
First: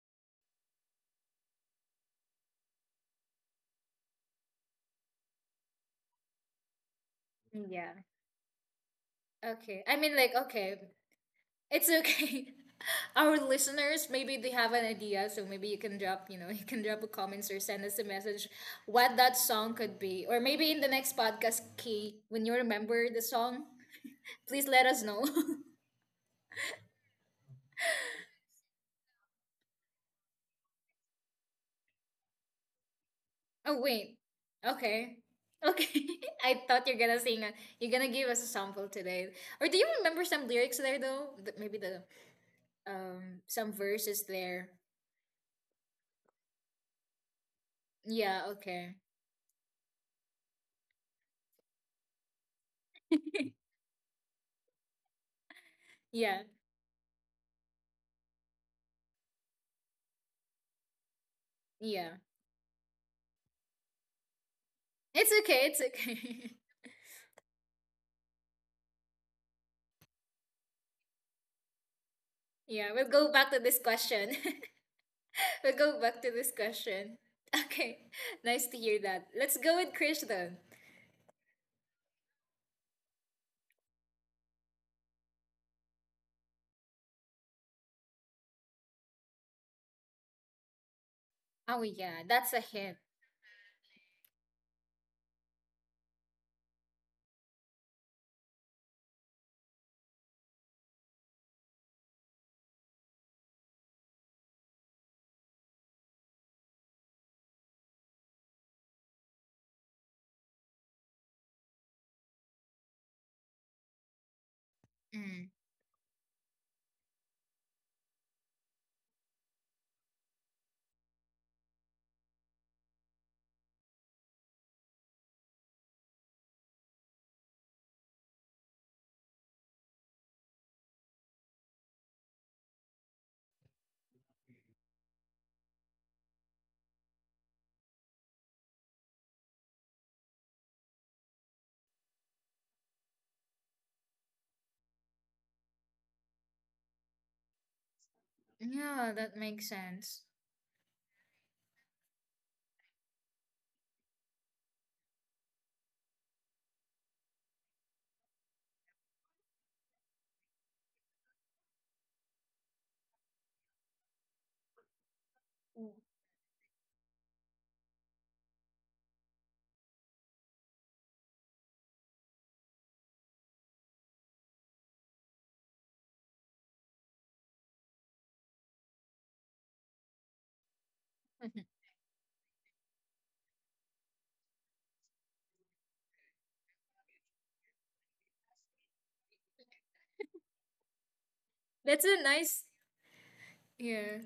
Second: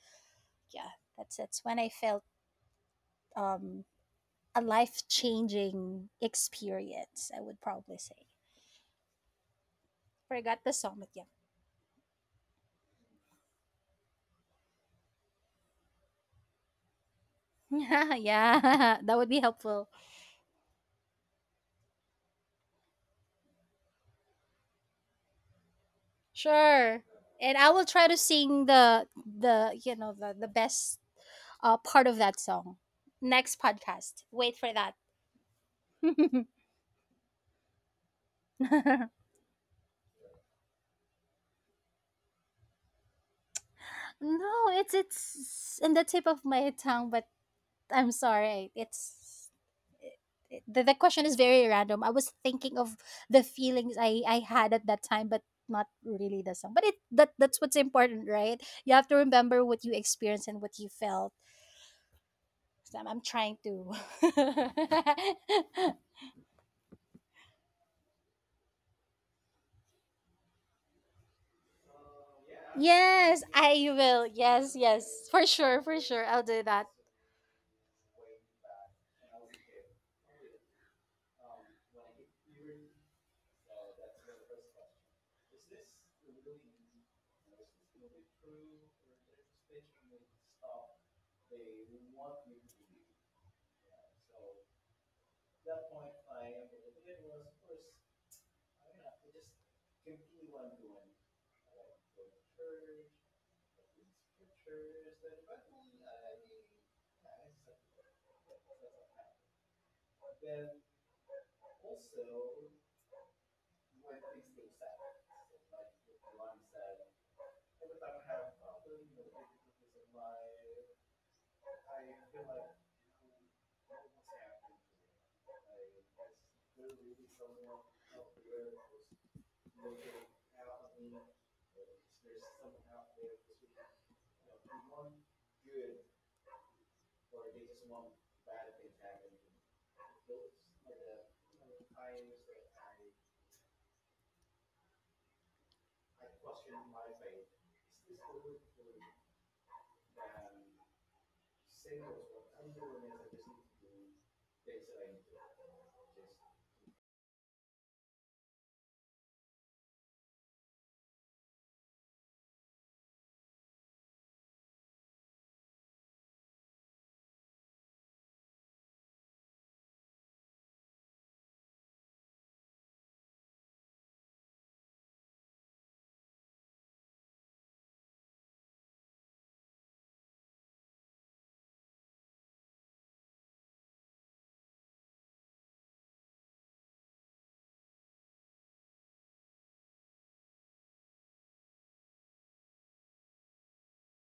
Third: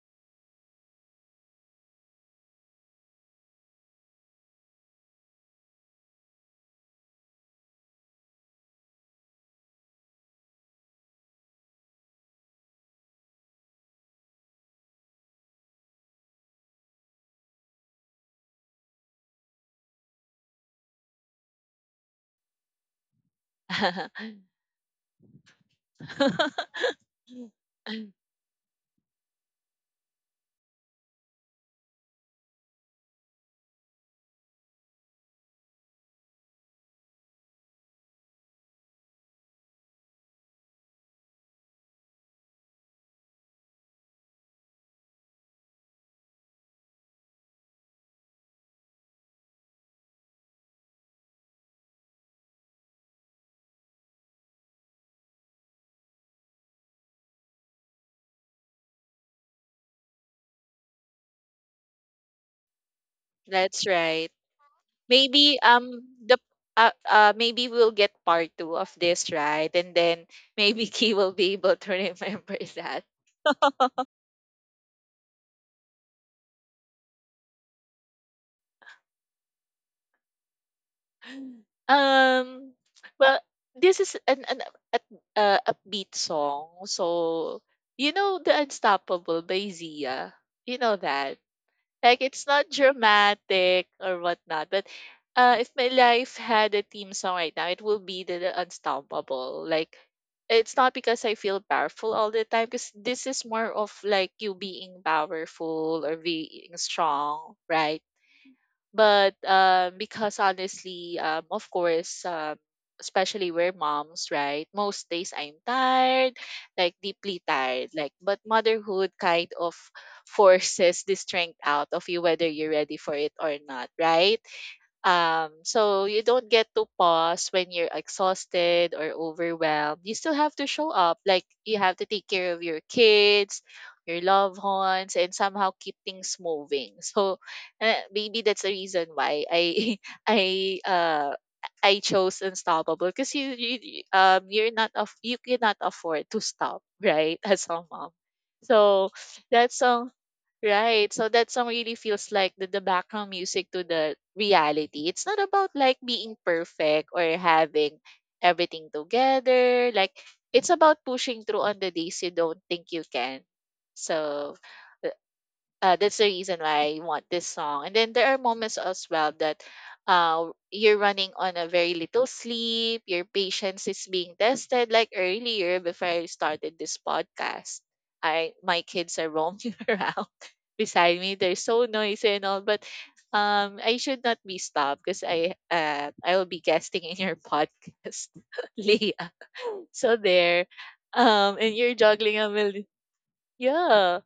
yeah, that's when I felt um a life changing experience, I would
yeah.
probably say.
Okay. I mean, like,
Forgot the
okay,
song, but
it's okay. Our listeners, maybe they have an idea, so maybe you can drop, you can drop a comments or send us a
yeah,
message
yeah, that
what
would be
that song
helpful.
could be, or maybe in the next podcast, Key, when you remember the song, please let us know.
Sure. And I will try to sing the you know the best part of that song. Next
Oh wait.
podcast. Wait for that.
Okay. Okay. I thought you're gonna sing. A, you're gonna give us a sample
No,
today. Or do you remember some lyrics there though? The, maybe the some verses there.
it's in the tip of my tongue, but I'm
Yeah.
sorry.
Okay.
The question is very random. I was thinking of the feelings I had at that time, but not
Yeah.
really the song. But it that that's what's important, right? You have to remember what you experienced and what you felt.
Yeah.
So I'm trying to.
That's right.
It's
Maybe
okay. It's
um the
okay.
maybe we'll get part two of this, right? And then maybe Key will be able to remember
Yeah.
that.
We'll go
Yes,
back to this
I will.
question.
Yes, yes, for sure,
We'll
for
go
sure.
back to
I'll
this
do that.
question. Okay. Nice to hear that. Let's go with Krish then.
um well, this is an up- upbeat song. So you know the Unstoppable by Zia. You know that.
Oh yeah,
Like it's
that's a
not
hit.
dramatic or whatnot, but if my life had a theme song right now, it will be the, Unstoppable. Like it's not because I feel powerful all the time, because this is more of like you being powerful or being strong, right? But because honestly, of course, especially we're moms, right? Most days
Mm.
I'm tired, like deeply tired. Like, but motherhood kind of forces the strength out of you, whether you're ready for it or not, right? So you don't get to pause when you're exhausted or overwhelmed. You still have to show up. Like you have to take care of your kids, your loved ones, and somehow keep things moving. So maybe that's the reason why I I uh I chose unstoppable because you you're not of, you cannot afford to stop, right, as a mom. So
Yeah, that makes
that song.
sense.
Right. So that song really feels like the background music to the reality. It's not about like being perfect or having everything together. Like it's about pushing through on the days you don't think you can. So uh, that's the reason why I want this song. And then there are moments as well that you're running on a very little sleep, your patience is being tested. Like earlier, before I started this podcast, I my kids are roaming around beside me. They're so noisy and all, but I should not be stopped because I will be guesting in your podcast, Leah. So there, and you're
That's a
juggling a
nice.
million.
Yeah.
Yeah,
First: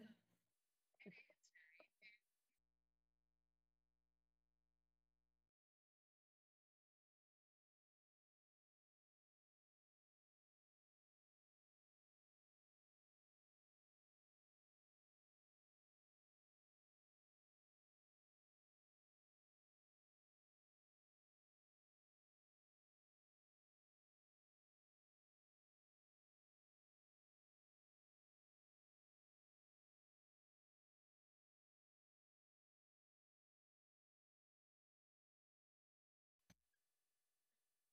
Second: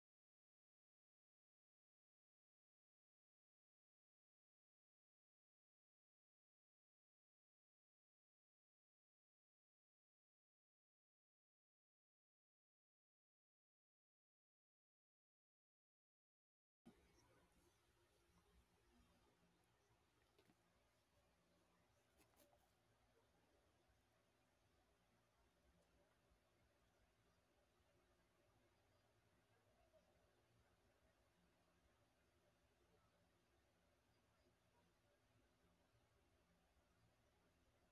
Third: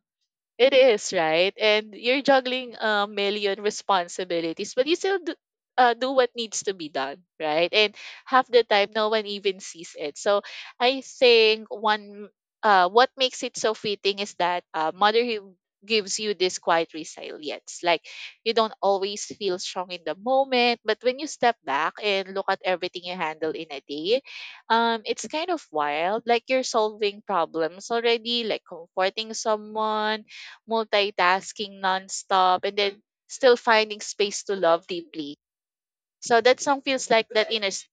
it is, right? And you're juggling a million responsibilities, but you still do what needs to be done, right? And half the time, no one even sees it. So I think what makes it so fitting is that motherhood gives you this quiet resilience. Like you don't always feel strong in the moment, but when you step back and look at everything you handle in a day, it's kind of wild. Like you're solving problems already, like comforting someone, multitasking nonstop, and then still finding space to love deeply. So that song feels like that inner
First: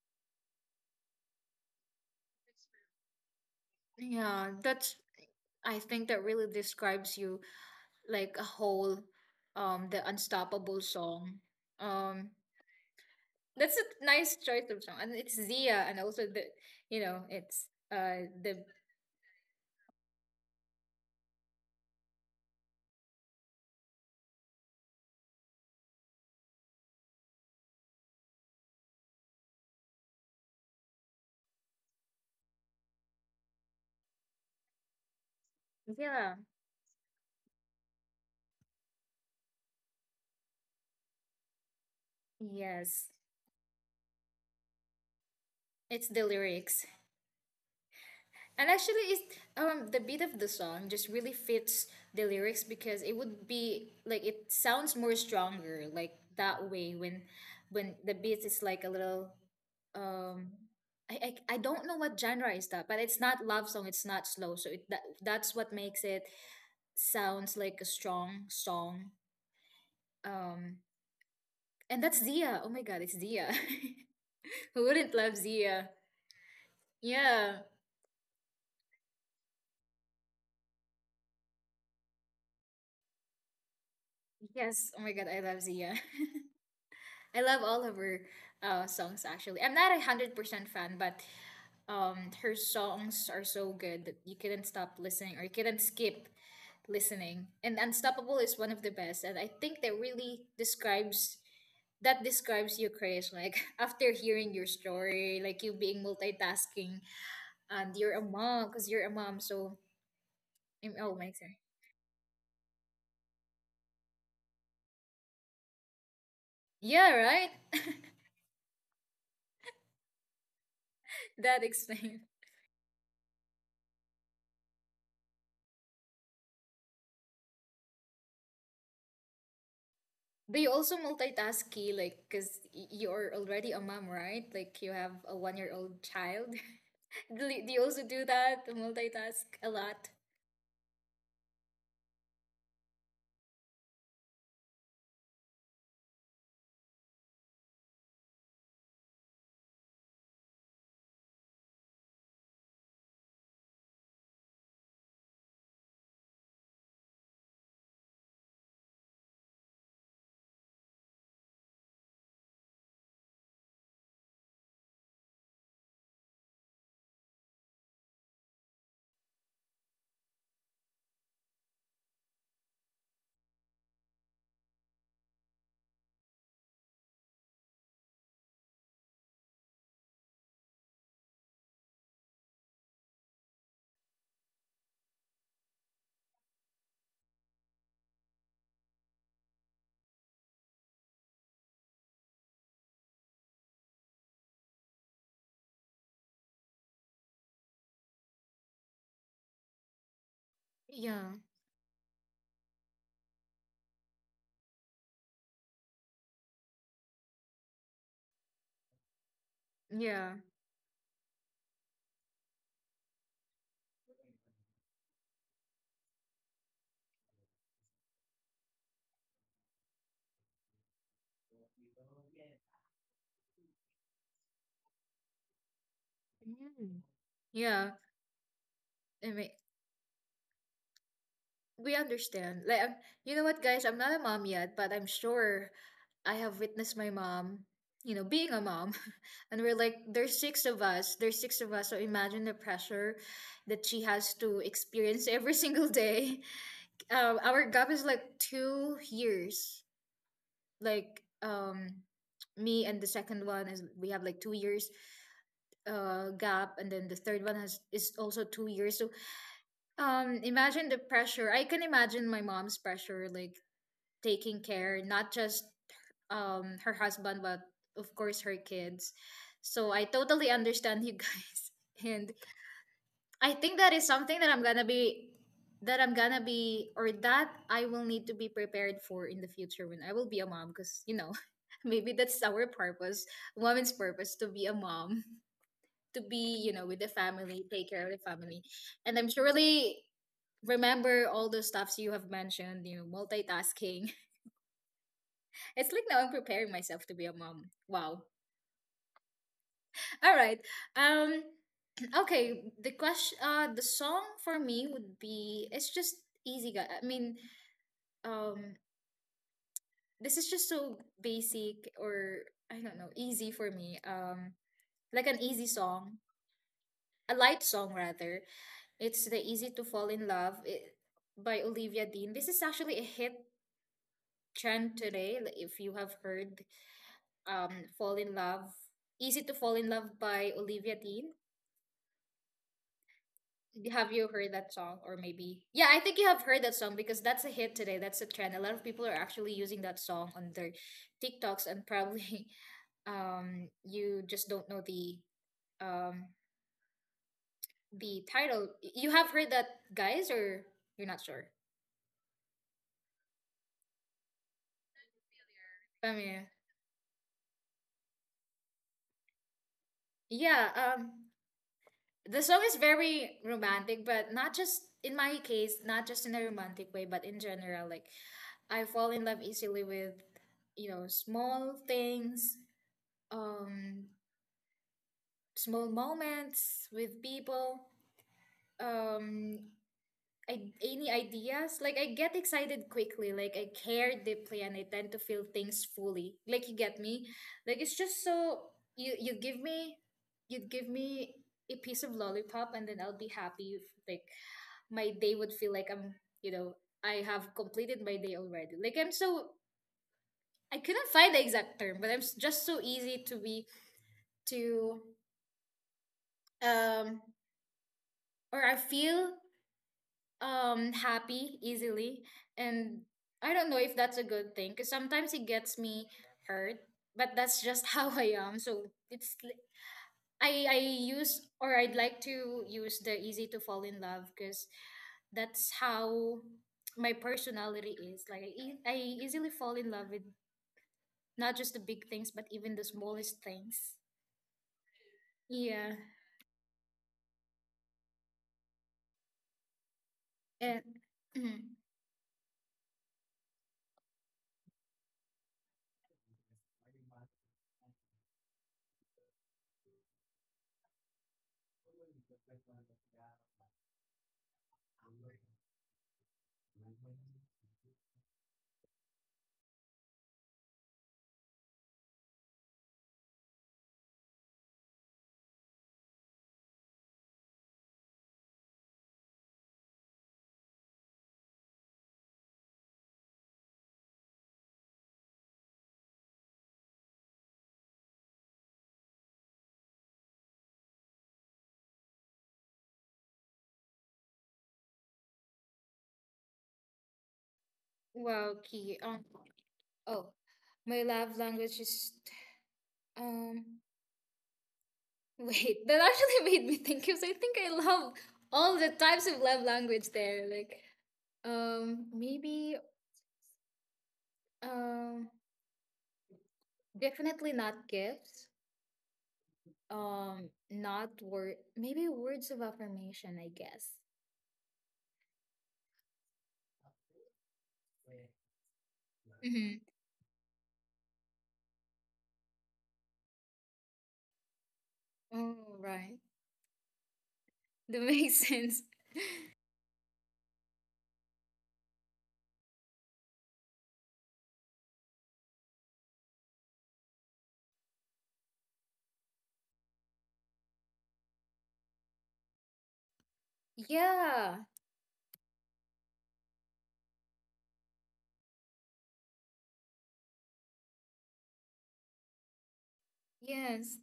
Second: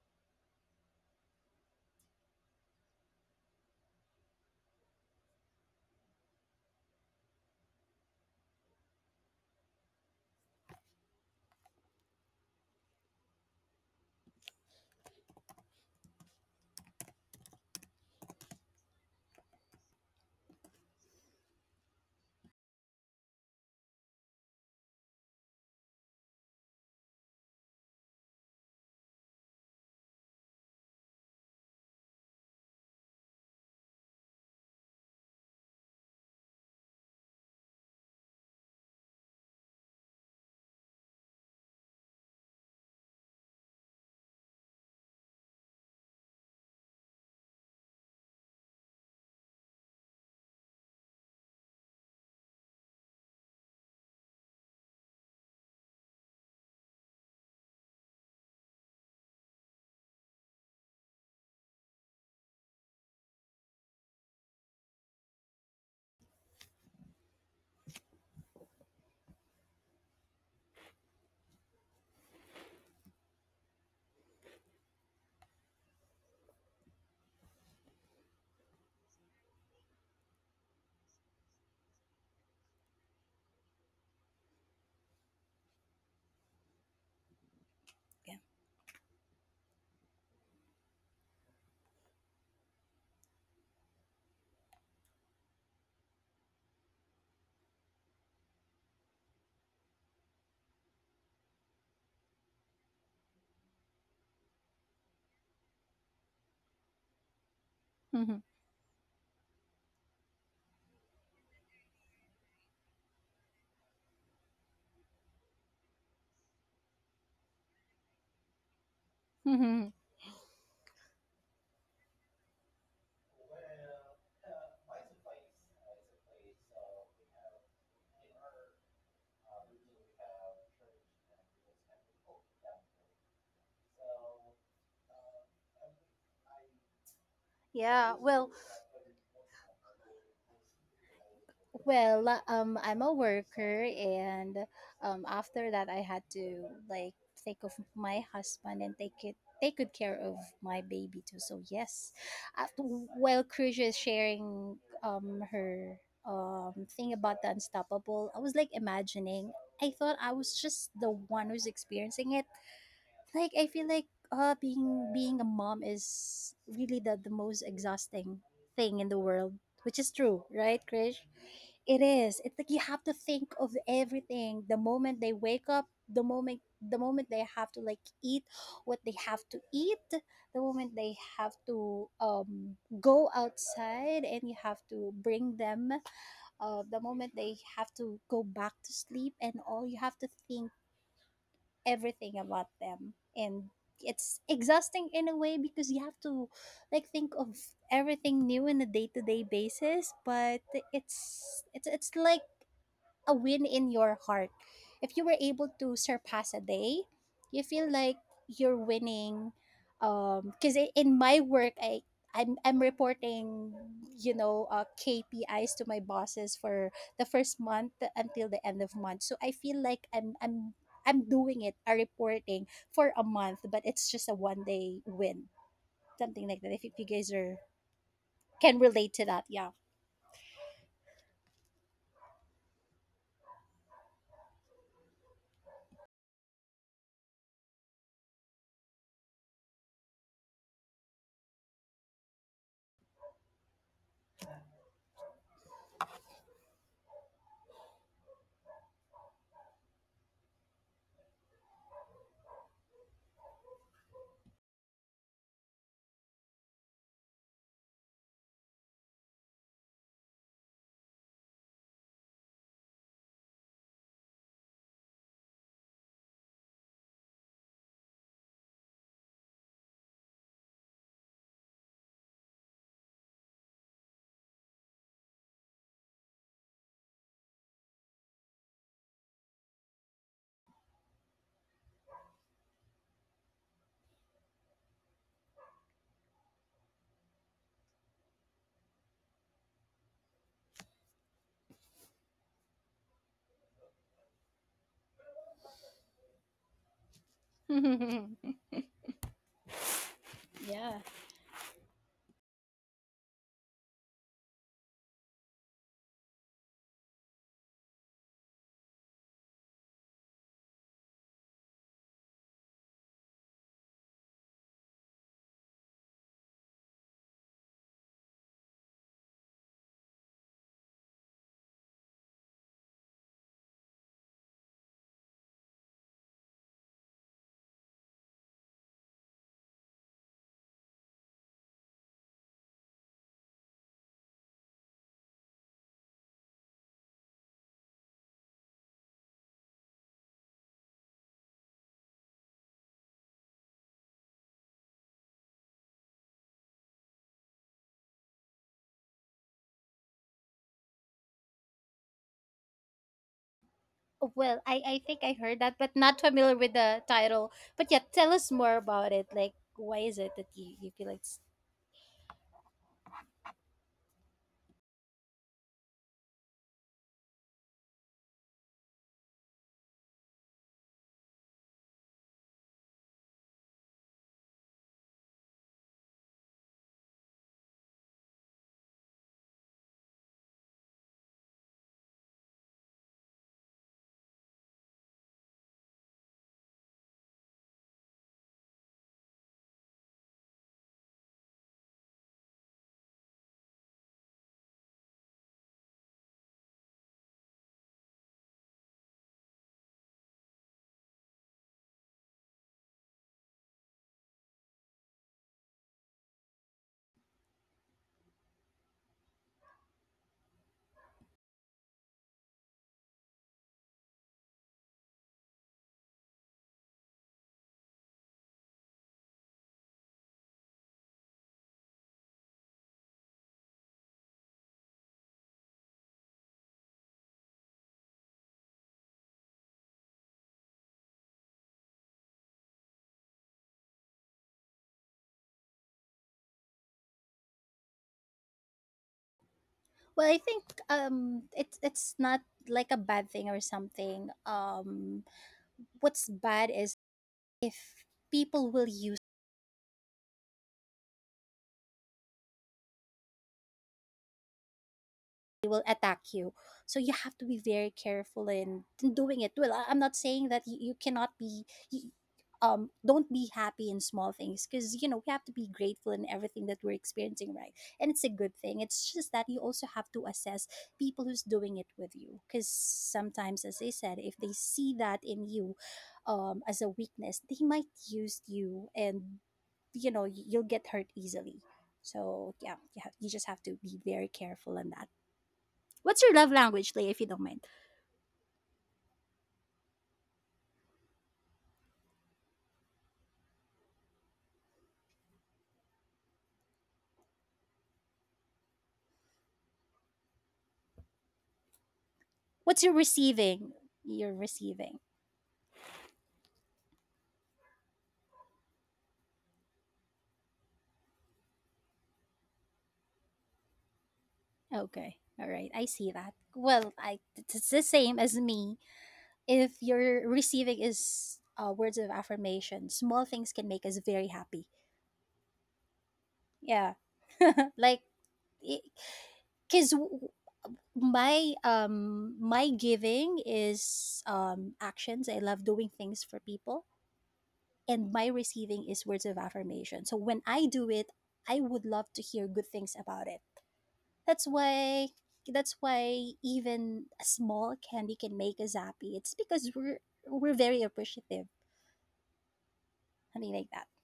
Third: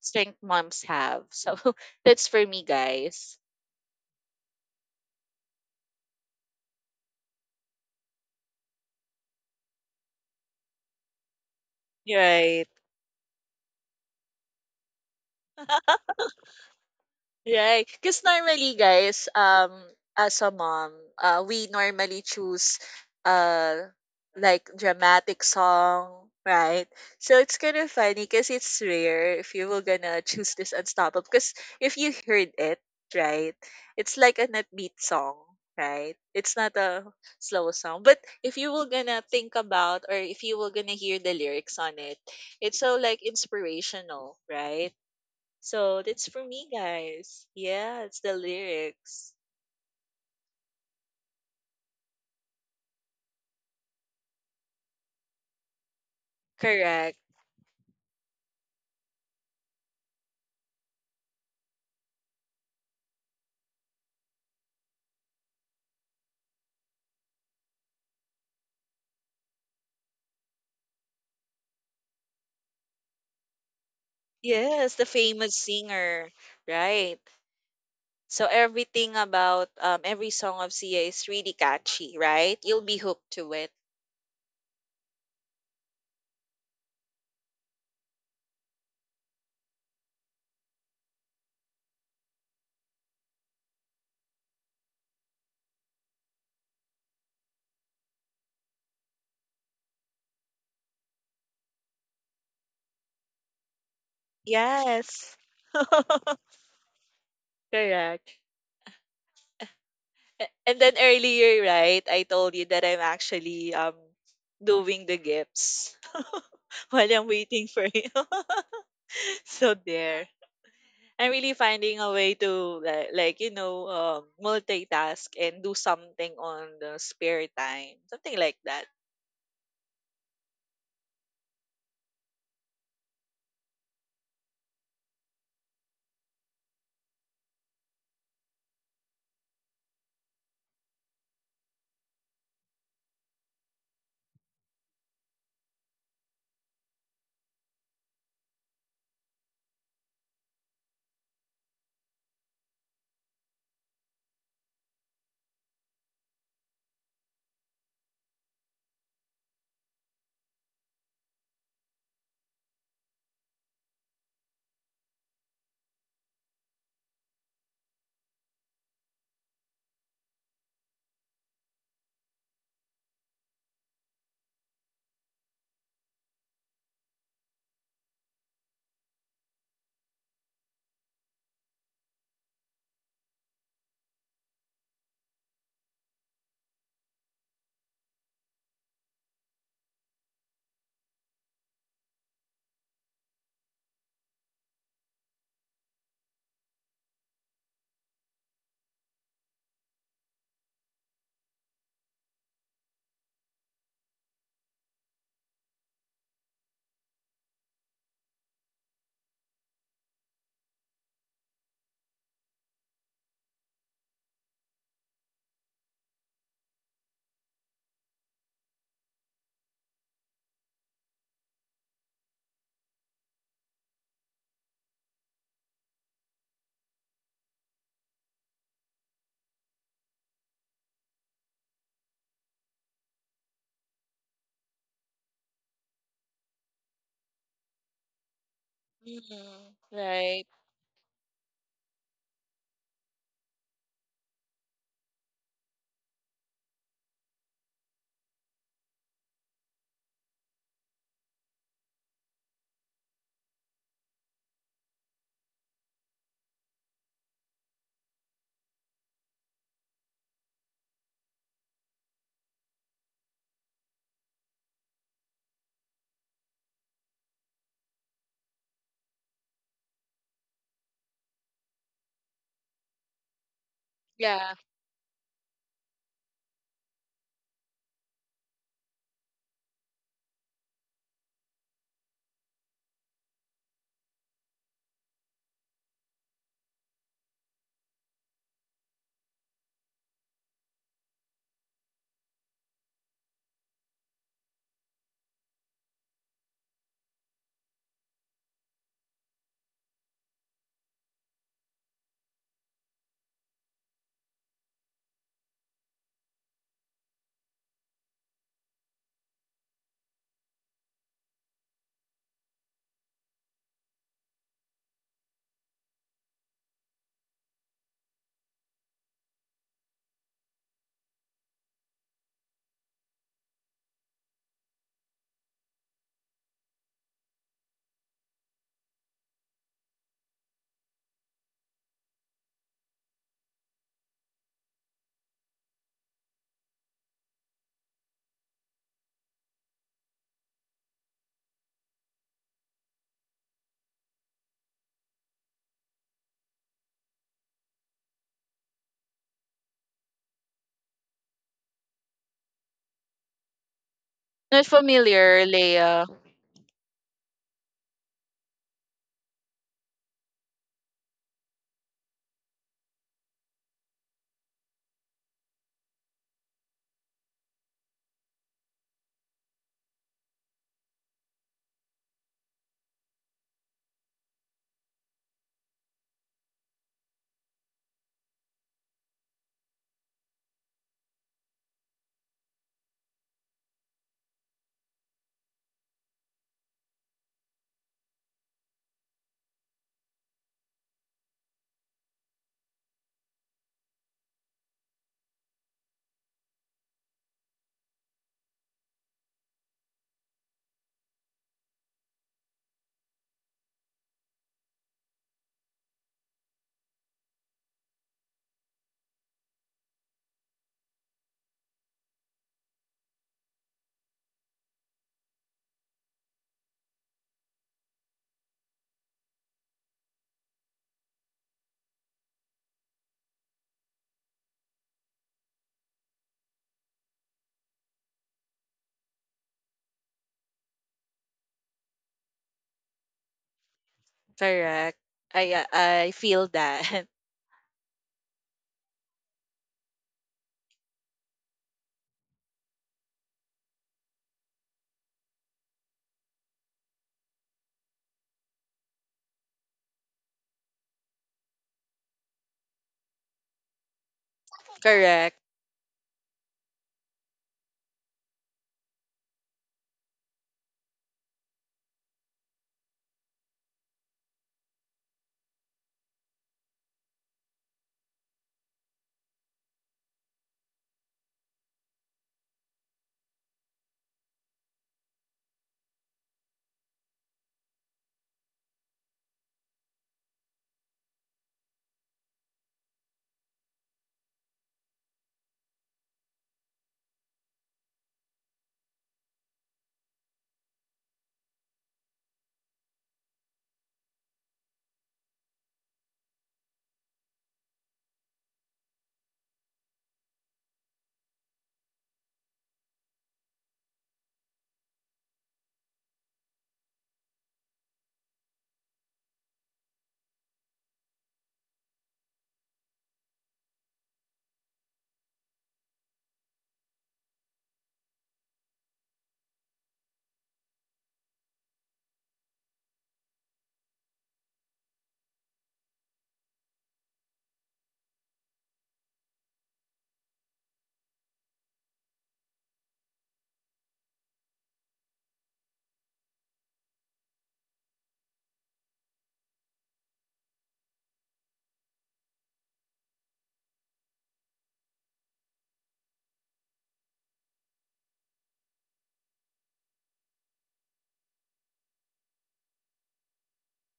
strength moms have. So that's for me, guys.
Yeah. That's I think that really describes you, like a whole the unstoppable song. Um
Right.
that's a nice choice of song. And it's Zia, and also the, it's,
Right. Because
the,
normally, guys, as a mom, we normally choose uh like dramatic song, right? So it's kind of funny because it's rare if you were gonna choose this unstoppable. Because if you heard it, right, it's like an upbeat song, right?
yeah,
It's not a slow song. But if you were gonna think about or if you were gonna hear the lyrics on it, it's so
yes.
like inspirational, right? So
It's the
that's for me,
lyrics.
guys. Yeah, it's the
And actually
lyrics.
it's the beat of the song just really fits the lyrics because it would be like it sounds more stronger, like that way
Correct.
when the beat is like a little, um I, I don't know what genre is that, but it's not love song. It's not slow, so that's what makes it sounds like a strong song. Um, and that's Zia. Oh my God, it's Zia. Who
Yes, the
wouldn't love
famous
Zia?
singer. Right.
Yeah.
So everything about every song of Sia is really catchy, right? You'll be hooked to it.
Yes. Oh my God, I love Zia. I love all of her
Yeah.
songs actually. I'm not 100% fan, but her songs are so good that you couldn't stop listening or you couldn't skip listening. And Unstoppable is one of the best, and I think that really describes you, Chris. Like after hearing your
Yes.
story, like you being multitasking, and you're a
Correct.
Mhm.
mom because you're a mom. So
And then
oh my God,
earlier, right, I told you that I'm actually doing the gifts while
yeah,
I'm
right.
waiting for you. so
Mhm.
there. I'm really
That
finding a
explains.
way to like, multitask and do something on the spare time, something like that.
They also multitask, Key, like, because you're already a mom, right? Like, you have a 1-year old child. Do you also
Yeah.
do that? Multitask a lot?
Well, I'm a worker, and after that, I had to like take of my husband and take good care of my baby too. So yes, after, while Cruz is sharing her thing about the unstoppable, I was like imagining. I thought I was just the one who's experiencing it, like I feel like being a mom is really the most exhausting thing in the world, which is true, right, Krish? It is. It's like you have to think of everything. The moment they wake up, the moment they have to like eat what they have to eat, the moment they have to go outside and you have to bring them, the moment they have to go back to sleep, and all you have to think everything about them. And it's exhausting in a way because you have to like think of everything new on a day-to-day basis, but
Yeah,
it's like a win in your heart. If you were able to surpass a day, you feel like you're winning.
yeah.
Because in my work, I'm reporting, you know, KPIs to my bosses for the first month until the end of month. So I feel like I'm doing it, a reporting for a month, but it's just a 1 day win, something like that. If you
Mm.
guys are
Yeah.
can relate to
I
that,
mean,
yeah.
we understand. Like, I'm, you know what, guys? I'm not a mom yet, but I'm sure I have witnessed my mom, being a mom. And
Mm,
we're like, there's
right.
six of us. There's six of us. So imagine the pressure that she has to experience every single day. Our gap is like 2 years. Like, me and the second one is we have like 2 years gap, and then the third one has is also 2 years. So, imagine the pressure. I can imagine my mom's pressure, like taking care not just her husband, but of course her kids. So I totally understand you guys, and I think that is something that
Yeah.
I'm gonna be that I'm gonna be or that I will need to be prepared for in the future, when I will be a mom because you know maybe that's our purpose, woman's purpose, to be a mom to be, with the family, take care of the family, and I'm surely remember all those stuffs you have mentioned, multitasking. It's like, now I'm preparing myself to be a mom. Wow. All right.
Yeah.
um Okay, the question, the song for me would be it's just easy, guy. I mean, um, this is just so basic or I don't know, easy for me. Like an easy song, a light song rather. It's the Easy to Fall in Love by Olivia Dean. This is actually a hit trend today. Like, if you have heard, Fall in Love, Easy to Fall in Love by Olivia Dean. Have you heard that song? Or maybe, yeah, I think you have heard that song because that's a hit today. That's a trend. A lot of people are actually using that song on their TikToks, and probably you just don't know the, um, the title. You have heard that, guys, or you're not sure?
Well,
Not
I think I
familiar,
heard that, but
Leia.
I
not
mean,
familiar with the title. But yeah, tell us more about it. Like, why is it that
yeah,
you feel like? It's...
the song is very romantic, but not just in my case, not just in a romantic way, but in general, like I fall in love easily with, small things, um, small moments with people, um, any ideas. Like I get excited quickly. Like I care deeply, and I tend to feel things fully. Like you get me. Like it's just so, you you give me you give me a piece of lollipop, and then I'll be happy. If, like, my day would feel like I'm you know I have completed my day already. Like I'm so. I couldn't find the exact term, but I'm just so easy to be, to um or I feel happy easily. And I don't know if that's a good thing because sometimes it gets me hurt, but that's just how I am. So it's li- I use or I'd like to use the easy to fall in love because that's how my personality is. Like I easily fall in love with not just the big things but even the smallest things.
Correct. I
Yeah.
I I feel that.
Well, I think
And
it's not like a bad thing or something. What's bad is if people will use.
Correct.
They will attack you. So you have to be very careful in doing it. Well, I- I'm not saying that you cannot be. You, don't be happy in small things, because you know we have to be grateful in everything that we're experiencing, right? And it's a good thing, it's just that you also have to assess people who's doing it with you, because sometimes, as I said, if they see that in you as a weakness, they might use you, and you know you'll get hurt easily. So yeah, you, have, you just have to be very careful on that. What's your love language, Lay, if you don't mind?
wow, Key, oh, my love language is, Um, wait, that actually made me think, because I think I love all the types of love language there. Like, maybe,
What's your receiving? Your receiving.
um, definitely not gifts. Not word. Maybe words of affirmation. I guess.
Okay. All right. I see that. Well, I it's the same as me. If
Mm-hmm.
your receiving is words of affirmation, small things can make us very happy.
Oh, right.
Yeah. Like
That makes sense.
because my my giving is actions. I love doing things for people, and my receiving is words of affirmation. So when I do it, I would love to hear good things about it. That's
Yeah.
why that's why even a small candy can make us happy. It's because we're very appreciative. Something like that.
Yes,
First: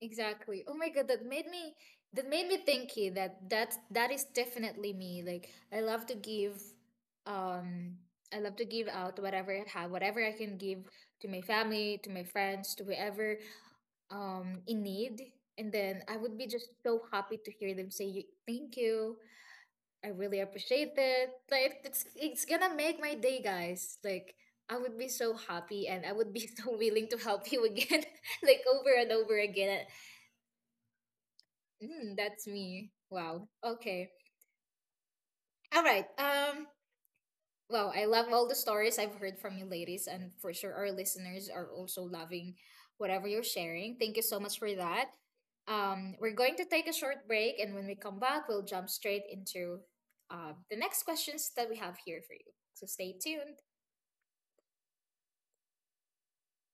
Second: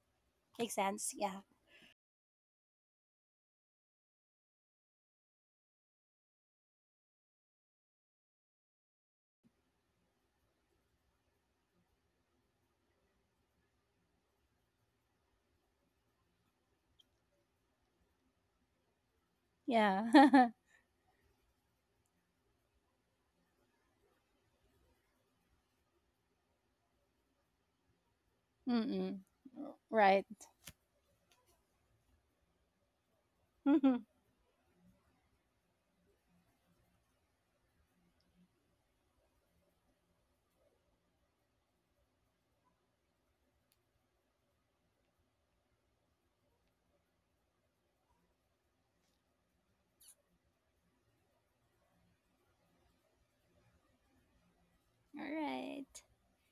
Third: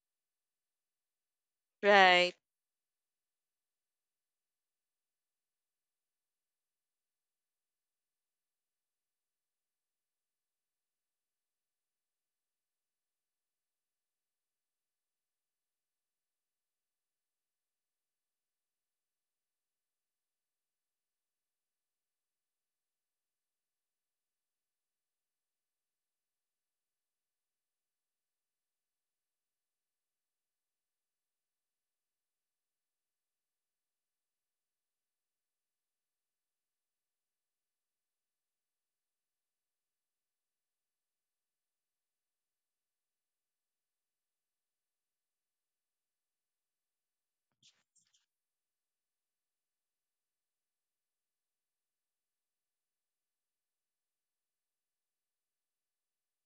exactly. Oh
Makes
my God,
sense.
that
Yeah.
made me that
Right.
made me thinking that that is definitely me. Like I love to give, um out whatever I have, whatever I can give to my family, to my friends, to whoever in need. And then I would be just so happy to hear them say thank you. I
Yeah.
really appreciate it. Like it's gonna make my day, guys. Like I would be so happy and I would be so willing to help you again, like over and
Mm-mm.
over again.
Right.
Mm, that's me. Wow.
All
Okay. All right. Wow. I love all the stories I've heard from you, ladies, and for sure our listeners are also loving whatever you're sharing. Thank you so much for that. We're going to take a short break, and when we come back, we'll jump straight into the next questions that we have here for you. So stay tuned.
right.